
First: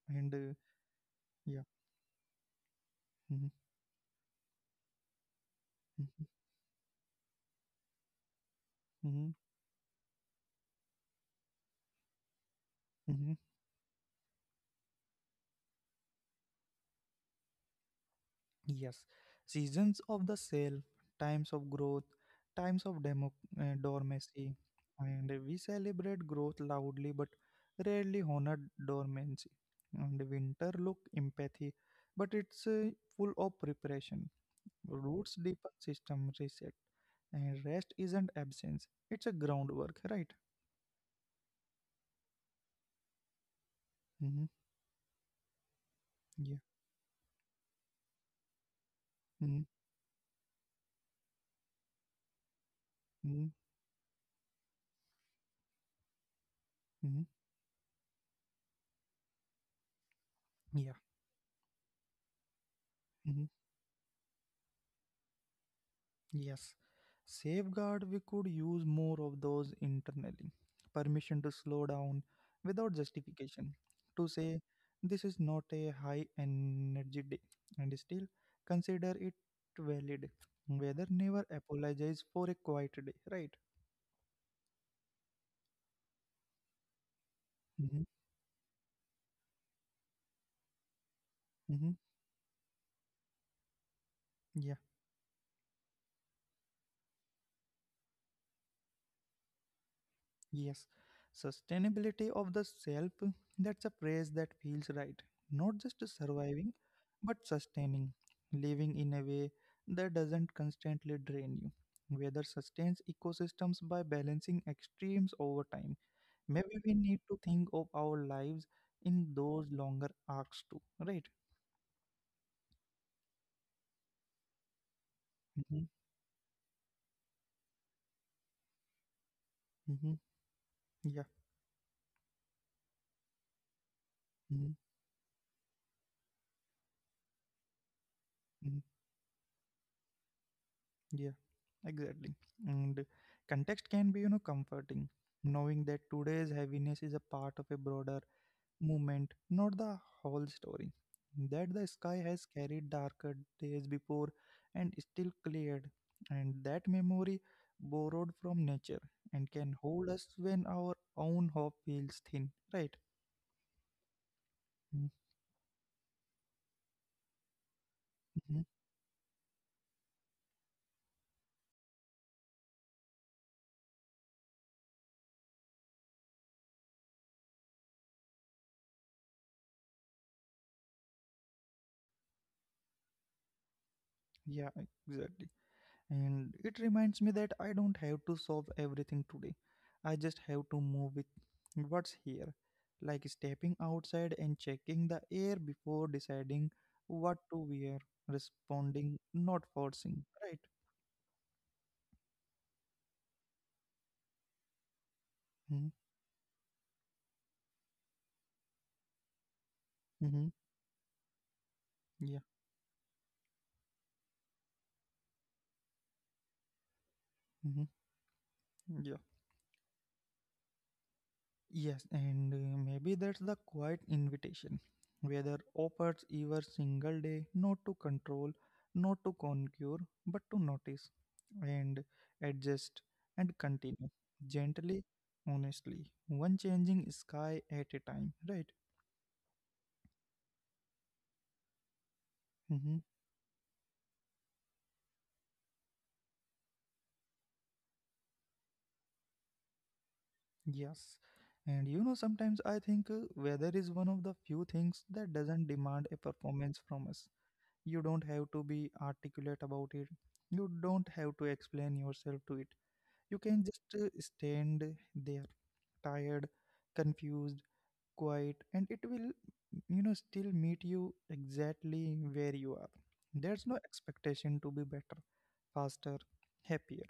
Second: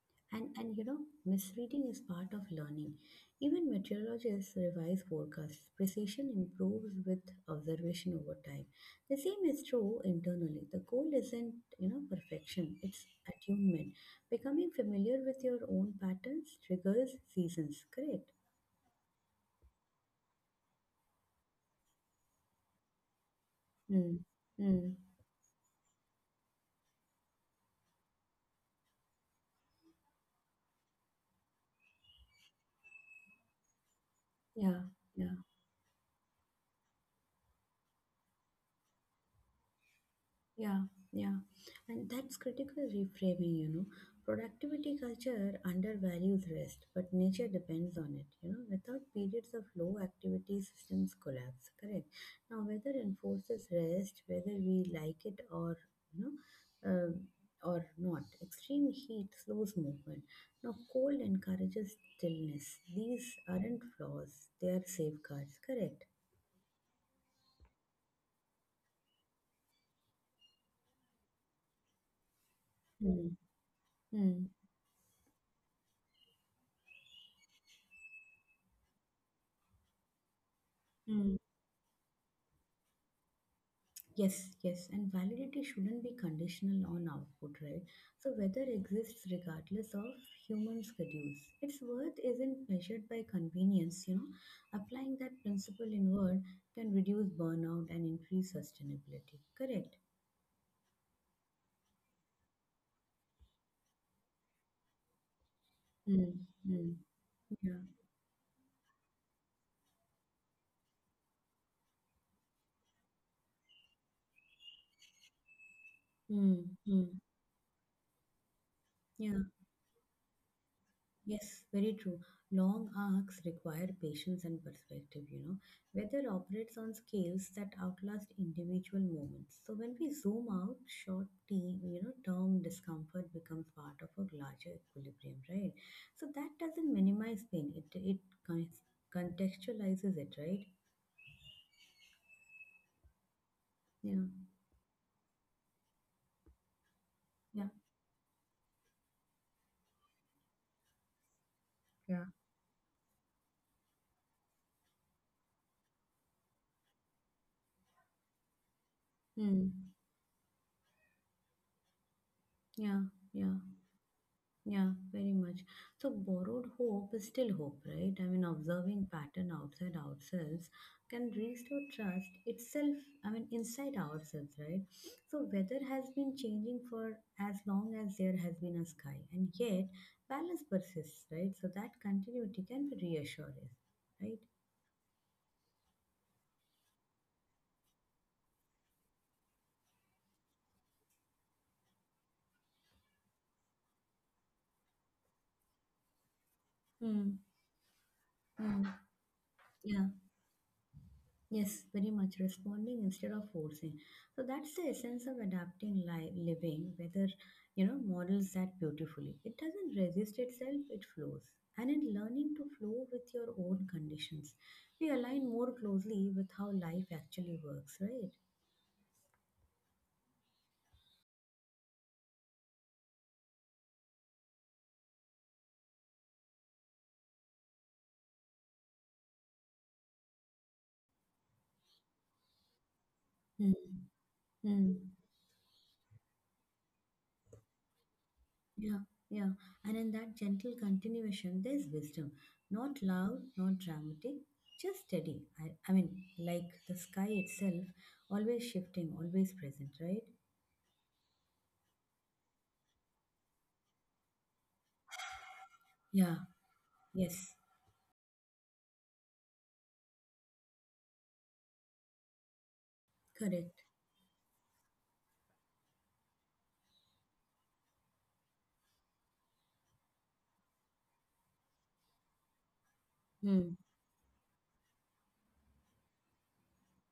A: And
B: and,
A: yeah.
B: misreading is part of learning.
A: Mm-hmm.
B: Even meteorologists revise forecasts.
A: Mm-hmm.
B: Precision improves with observation over time. The
A: Mm-hmm.
B: same is true internally. The goal isn't, perfection; it's
A: Mm-hmm.
B: attunement. Becoming familiar with your own patterns triggers seasons. Correct.
A: Yes, seasons of the sale, times of growth, times of demo,
B: Mm.
A: dormancy,
B: Mm.
A: and we celebrate growth loudly but rarely honor dormancy. And winter look empathy, but it's full of preparation.
B: Yeah.
A: Roots
B: Yeah.
A: deepen, system reset, and rest isn't absence; it's a groundwork, right?
B: Yeah, yeah. And that's critical reframing,
A: Mm-hmm.
B: Productivity culture undervalues
A: Yeah.
B: rest, but nature depends on it. Without periods
A: Mm-hmm.
B: of low activity, systems collapse. Correct. Now, weather
A: Mm-hmm.
B: enforces rest, whether we like it or, you know, um
A: Mm-hmm.
B: or not. Extreme heat slows movement. Now,
A: Yeah.
B: cold encourages stillness. These
A: Mm-hmm.
B: aren't flaws, they are safeguards. Correct.
A: Yes, safeguard we could use more of those internally. Permission to slow down without
B: Hmm.
A: justification. To say this is not a high energy day and still consider it valid. Whether
B: Hmm.
A: never apologize for a quiet day, right?
B: Yes, yes, and validity shouldn't be conditional on output, right?
A: Mm-hmm.
B: So weather exists regardless of human schedules. Its
A: Mm-hmm.
B: worth isn't measured by convenience,
A: Yeah.
B: Applying that principle inward can reduce burnout and increase sustainability. Correct.
A: Yes, sustainability of the self, that's a phrase that feels right. Not just
B: Mm,
A: surviving,
B: mm,
A: but
B: yeah.
A: sustaining, living in a way that doesn't constantly drain you. Weather sustains ecosystems by balancing extremes over time. Maybe
B: Mm,
A: we need
B: mm,
A: to think of our lives in
B: yeah.
A: those longer arcs too, right?
B: Yes, very true. Long arcs require patience and perspective,
A: Mm-hmm,
B: Weather operates on scales that outlast individual moments. So when we
A: mm-hmm,
B: zoom out,
A: yeah.
B: short term, term discomfort becomes part of a
A: Mm-hmm,
B: larger equilibrium, right? So that doesn't minimize pain. It con-
A: mm-hmm.
B: contextualizes it, right?
A: Yeah, exactly. And context can
B: Yeah,
A: be, comforting, knowing that today's heaviness is a part of
B: yeah,
A: a broader movement, not the whole story. That the sky
B: yeah.
A: has carried darker days before and still cleared, and that memory borrowed from nature and
B: Hmm.
A: can hold us when our own hope feels thin, right?
B: Yeah, yeah. Yeah, very much. So borrowed hope is still hope, right? I mean,
A: Mm-hmm.
B: observing pattern outside ourselves can restore trust itself, I mean, inside ourselves, right? So weather has been changing for as long as there has been a sky, and yet balance persists, right? So that continuity can be reassuring, right?
A: Yeah, exactly. And it reminds me that I don't have to solve everything today. I just have to move with what's here. Like stepping outside and checking the air before deciding
B: Hmm.
A: what to wear,
B: Hmm.
A: responding, not
B: Yeah.
A: forcing. Right?
B: Yes, very much responding instead of forcing. So that's the essence of
A: Mm-hmm.
B: adapting living, whether models that beautifully. It doesn't resist
A: Mm-hmm.
B: itself, it flows. And in
A: Yeah.
B: learning to flow with your own conditions, we align more closely with how life actually
A: Mm-hmm.
B: works, right?
A: Yeah. Yes, and maybe that's the quiet invitation. Whether offers your single day, not to control, not to conquer, but to notice and adjust and
B: Hmm.
A: continue
B: Hmm.
A: gently, honestly, one changing sky at a time, right?
B: Yeah, yeah. And in that gentle continuation, there's wisdom.
A: hmm
B: Not loud, not dramatic, just steady. I mean, like the sky itself, always shifting, always present, right?
A: Yes, and sometimes I think weather is one of the few things that doesn't demand a
B: Yeah,
A: performance from us.
B: yes,
A: You don't have to be articulate about it, you don't have to explain yourself to it. You can
B: correct.
A: just stand there, tired, confused, quiet, and it will, still meet you exactly where you are. There's
B: Hmm.
A: no expectation to be better, faster, happier.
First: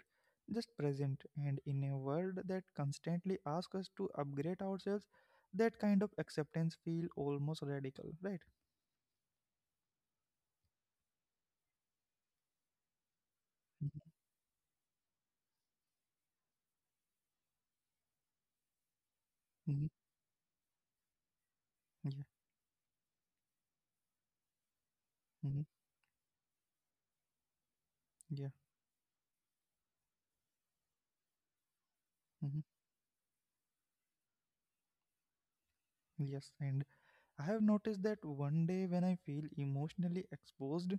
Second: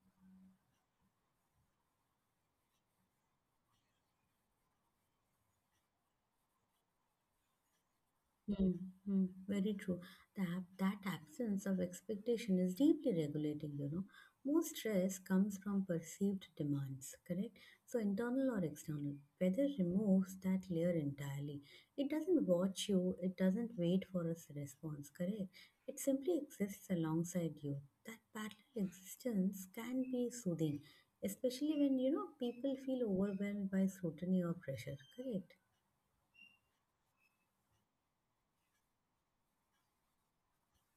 A: Just present, and in a world that constantly asks us to upgrade ourselves, that kind of acceptance feel almost radical, right?
B: Mm, mm, very true. That absence of expectation is deeply regulating,
A: Mm-hmm.
B: Most stress comes from perceived demands, correct? So internal or external. Weather
A: Mm-hmm.
B: removes that layer entirely. It
A: Yeah.
B: doesn't watch you, it doesn't wait for a response, correct?
A: Mm-hmm.
B: It simply exists alongside you. That
A: Yeah.
B: parallel existence can be soothing, especially when
A: Mm-hmm.
B: people feel overwhelmed by scrutiny or pressure, correct?
A: Yes, and I have noticed that one day when I feel emotionally exposed,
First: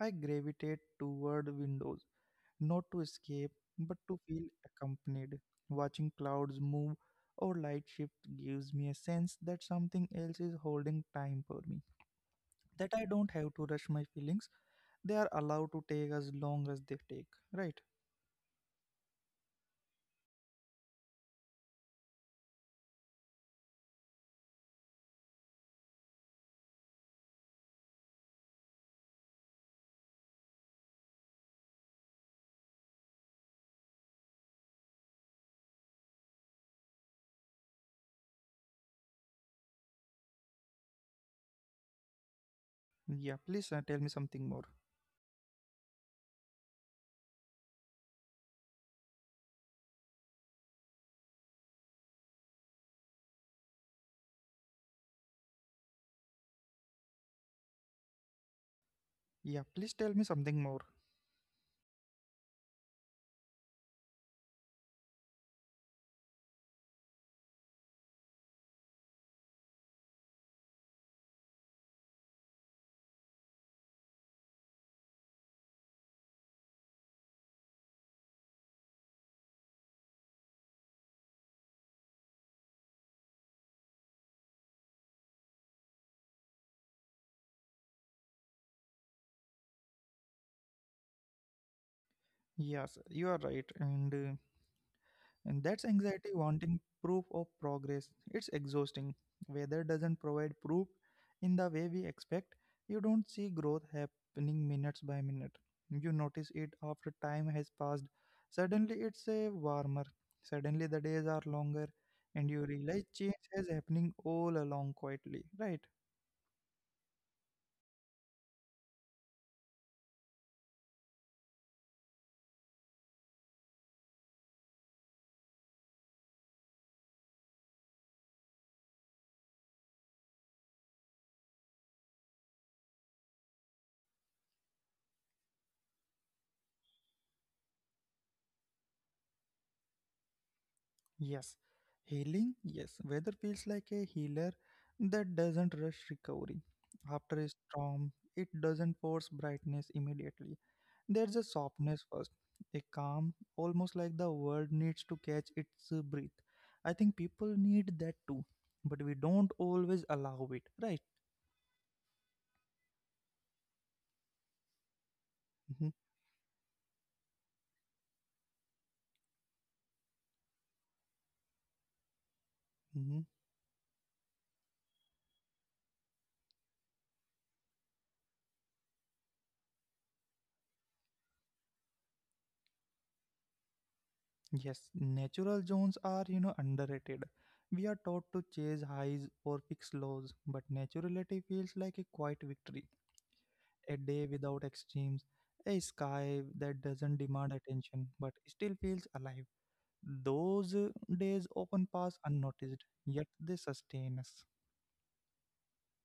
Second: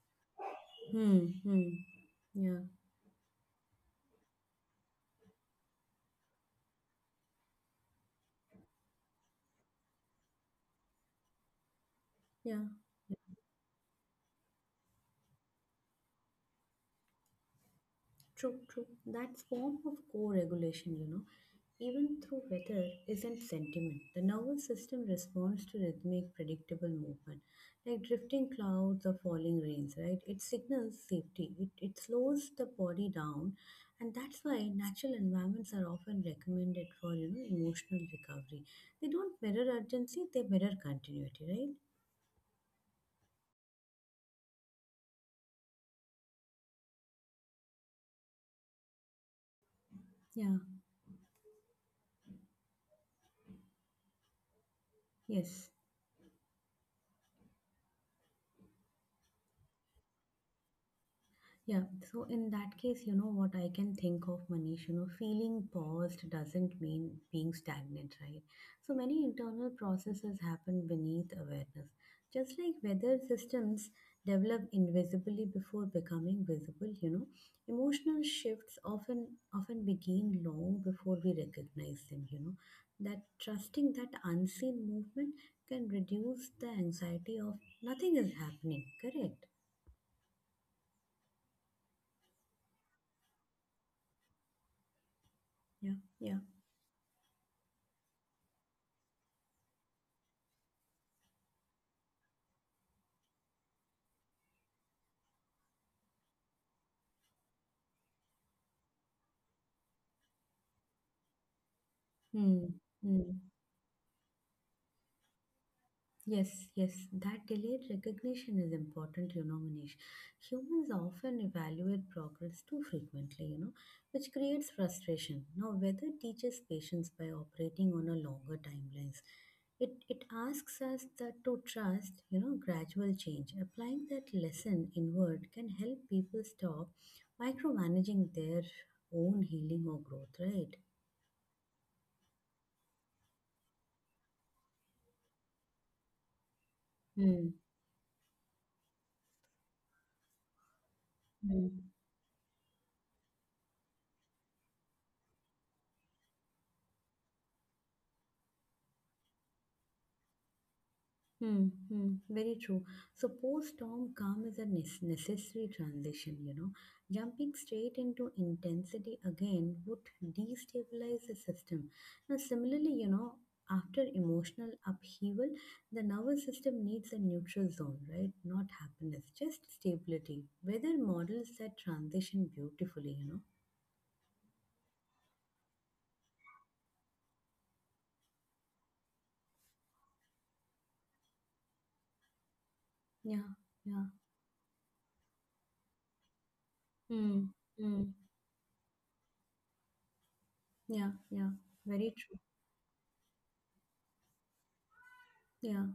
A: I gravitate
B: Hmm,
A: toward
B: hmm.
A: windows,
B: Yeah,
A: not to escape, but to feel accompanied. Watching clouds move or light shift gives me a sense that something else is holding time for me.
B: yeah.
A: That I don't have to rush my feelings, they are allowed to take as long as they take. Right?
B: True, true. That form of co-regulation, even through weather isn't sentiment. The nervous system responds to rhythmic, predictable movement, like drifting clouds or falling rains, right? It signals safety. It slows the body down, and that's why natural environments are often recommended for, emotional recovery. They don't mirror urgency, they mirror continuity, right?
A: Yeah, please tell me something more.
B: Yeah, yes.
A: Yeah, please tell me something more.
B: Yeah, so in that case, what I can think of, Manish, feeling paused doesn't mean being stagnant, right? So many internal processes happen beneath awareness. Just like weather systems develop invisibly before becoming visible, emotional shifts often begin long before we recognize them, That trusting that unseen movement can reduce the anxiety of nothing is happening, correct?
A: Yes, you are right. And that's
B: Yeah,
A: anxiety
B: yeah.
A: wanting proof of progress. It's exhausting. Weather doesn't provide proof in the way we expect. You don't see growth happening minutes by minute. You notice it after time has passed. Suddenly it's a warmer. Suddenly the days are longer and you
B: Hmm.
A: realize change
B: Hmm.
A: is happening all along quietly, right?
B: Yes, yes, that delayed recognition is important, Manish. Humans often evaluate progress too frequently, which creates frustration. Now, weather teaches patience by operating on a longer timelines. It asks us that to trust, gradual change. Applying that lesson inward can help people stop micromanaging their own healing or growth, right?
A: Yes, healing, yes. Weather feels like a healer that doesn't rush recovery. After a
B: Hmm.
A: storm, it doesn't force brightness immediately. There's a
B: Hmm.
A: softness first, a calm, almost like the world needs to catch its breath. I think people need that too, but we don't always allow it, right?
B: Hmm, hmm, very true. So post-storm calm is a necessary
A: hmm
B: transition, Jumping straight into intensity again would destabilize the system. Now, similarly,
A: hmm
B: after emotional upheaval, the nervous system needs a neutral zone, right? Not happiness, just stability. Weather models that transition beautifully,
A: Yes, natural zones are, underrated. We are taught to chase highs or fix lows, but naturality feels like a quiet victory,
B: Yeah,
A: a
B: yeah.
A: day without extremes, a sky that doesn't demand
B: Hmm,
A: attention
B: hmm,
A: but still feels alive. Those
B: yeah,
A: days
B: yeah.
A: often pass
B: Very true.
A: unnoticed, yet they sustain us.
B: Yeah.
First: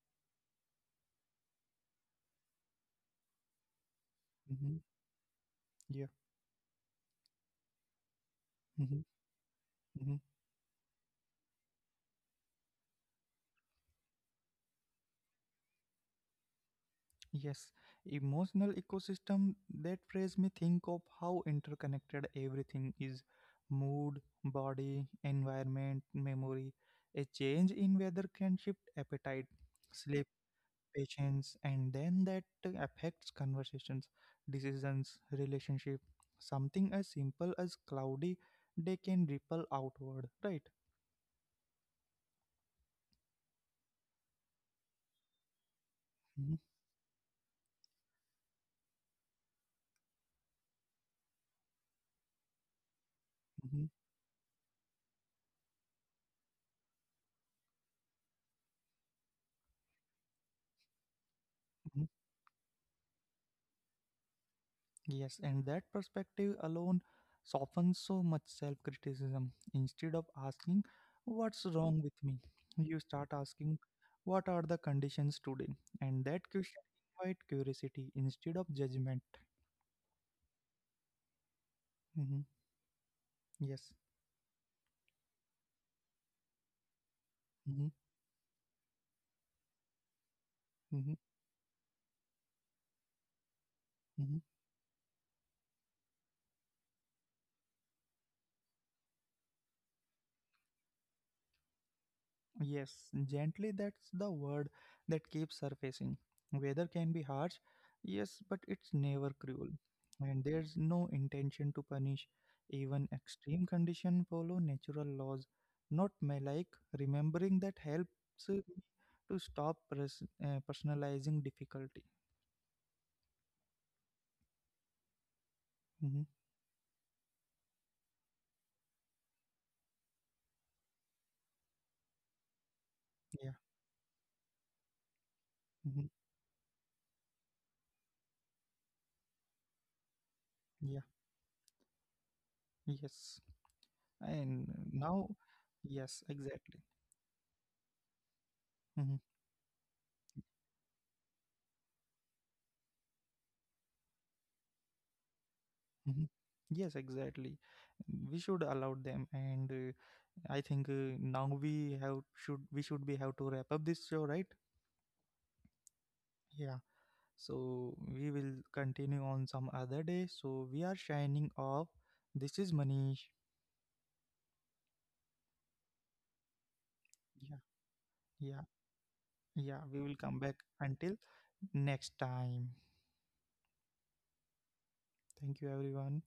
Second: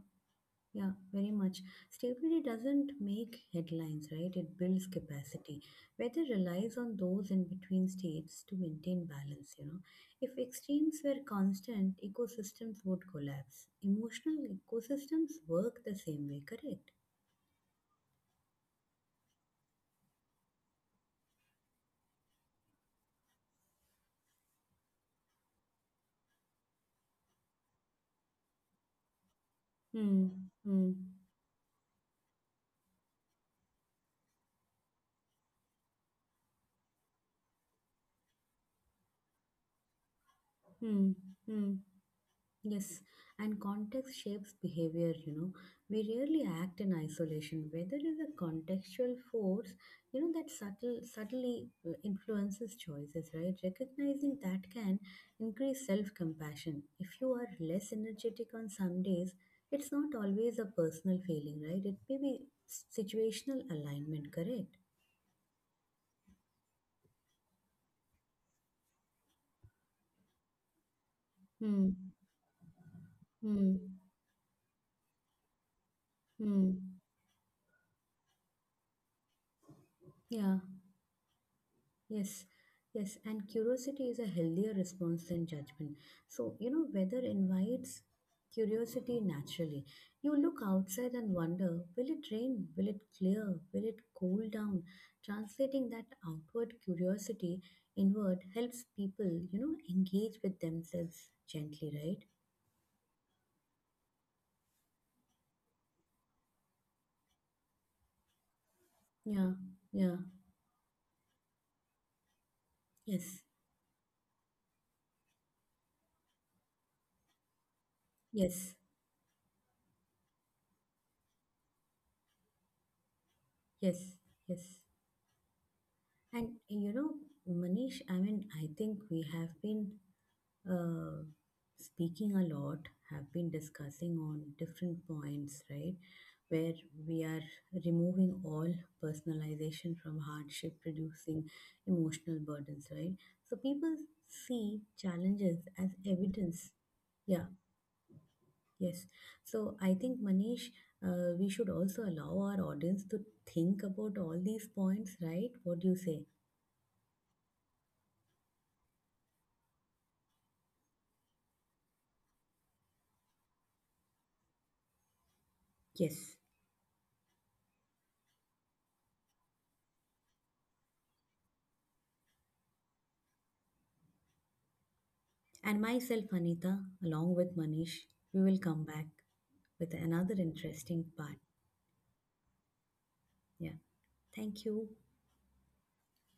B: Yeah, very much. Stability doesn't make headlines, right? It
A: hmm
B: builds capacity.
A: Yeah.
B: Weather relies on those in between states to maintain
A: hmm
B: balance,
A: hmm
B: If extremes were constant, ecosystems would collapse. Emotional ecosystems work the same way, correct?
A: Yes, emotional ecosystem. That phrase me think of how interconnected everything is: mood, body, environment, memory. A change in weather can shift appetite, sleep,
B: Hmm, hmm,
A: patience, and then that affects conversations, decisions, relationship. Something as simple as cloudy day can ripple outward, right?
B: hmm, hmm. Yes, and context shapes behavior, We rarely
A: Mhm,
B: act in isolation. Whether is a contextual force, that subtle subtly influences choices, right?
A: mhm,
B: Recognizing that can increase self-compassion. If you are less energetic on some days, it's not always a personal failing, right? It may
A: mhm.
B: be situational alignment, correct?
A: Yes, and that perspective alone softens so much self-criticism. Instead of asking what's
B: Hmm.
A: wrong with me, you start
B: Hmm.
A: asking what are the conditions today, and that
B: Hmm.
A: question invite curiosity instead of judgment.
B: Yeah. Yes,
A: Mhm,
B: yes, and
A: yes,
B: curiosity is a healthier response than judgment. So, weather invites
A: mm-hmm,
B: curiosity naturally. You look outside
A: mm-hmm,
B: and wonder, will it rain? Will it clear? Will it cool
A: mm-hmm.
B: down? Translating that outward curiosity inward helps people, engage with themselves gently, right?
A: Yes, gently, that's the word that keeps surfacing. Weather can be harsh, yes, but it's never
B: Yeah,
A: cruel.
B: yeah,
A: And there's no intention to punish. Even
B: yes,
A: extreme conditions follow natural laws, not malike. Remembering that helps me
B: yes,
A: to stop personalizing difficulty.
B: yes, yes.
A: hmm
B: And, Manish, I mean, I think we have been uh, speaking a lot, have been
A: Yeah,
B: discussing on different points, right,
A: hmm
B: where we are removing all personalization from hardship,
A: yeah,
B: reducing emotional burdens, right?
A: yes.
B: So people
A: And
B: see
A: now,
B: challenges as
A: yes,
B: evidence.
A: exactly.
B: Yeah, yes.
A: Mm-hmm.
B: So I think Manish, we should also allow our audience to think about all these points, right? What do you say?
A: Mhm. Yes, exactly. We should allow them, and I think now we have should we should be have to wrap up this show, right?
B: Yes.
A: Yeah. So we will continue on some other day. So we are shining off. This is Manish.
B: And myself, Anita, along with
A: Yeah,
B: Manish, we will
A: yeah,
B: come back with
A: yeah. We will
B: another
A: come back
B: interesting
A: until
B: part.
A: next time.
B: Yeah. Thank you.
A: Thank you, everyone.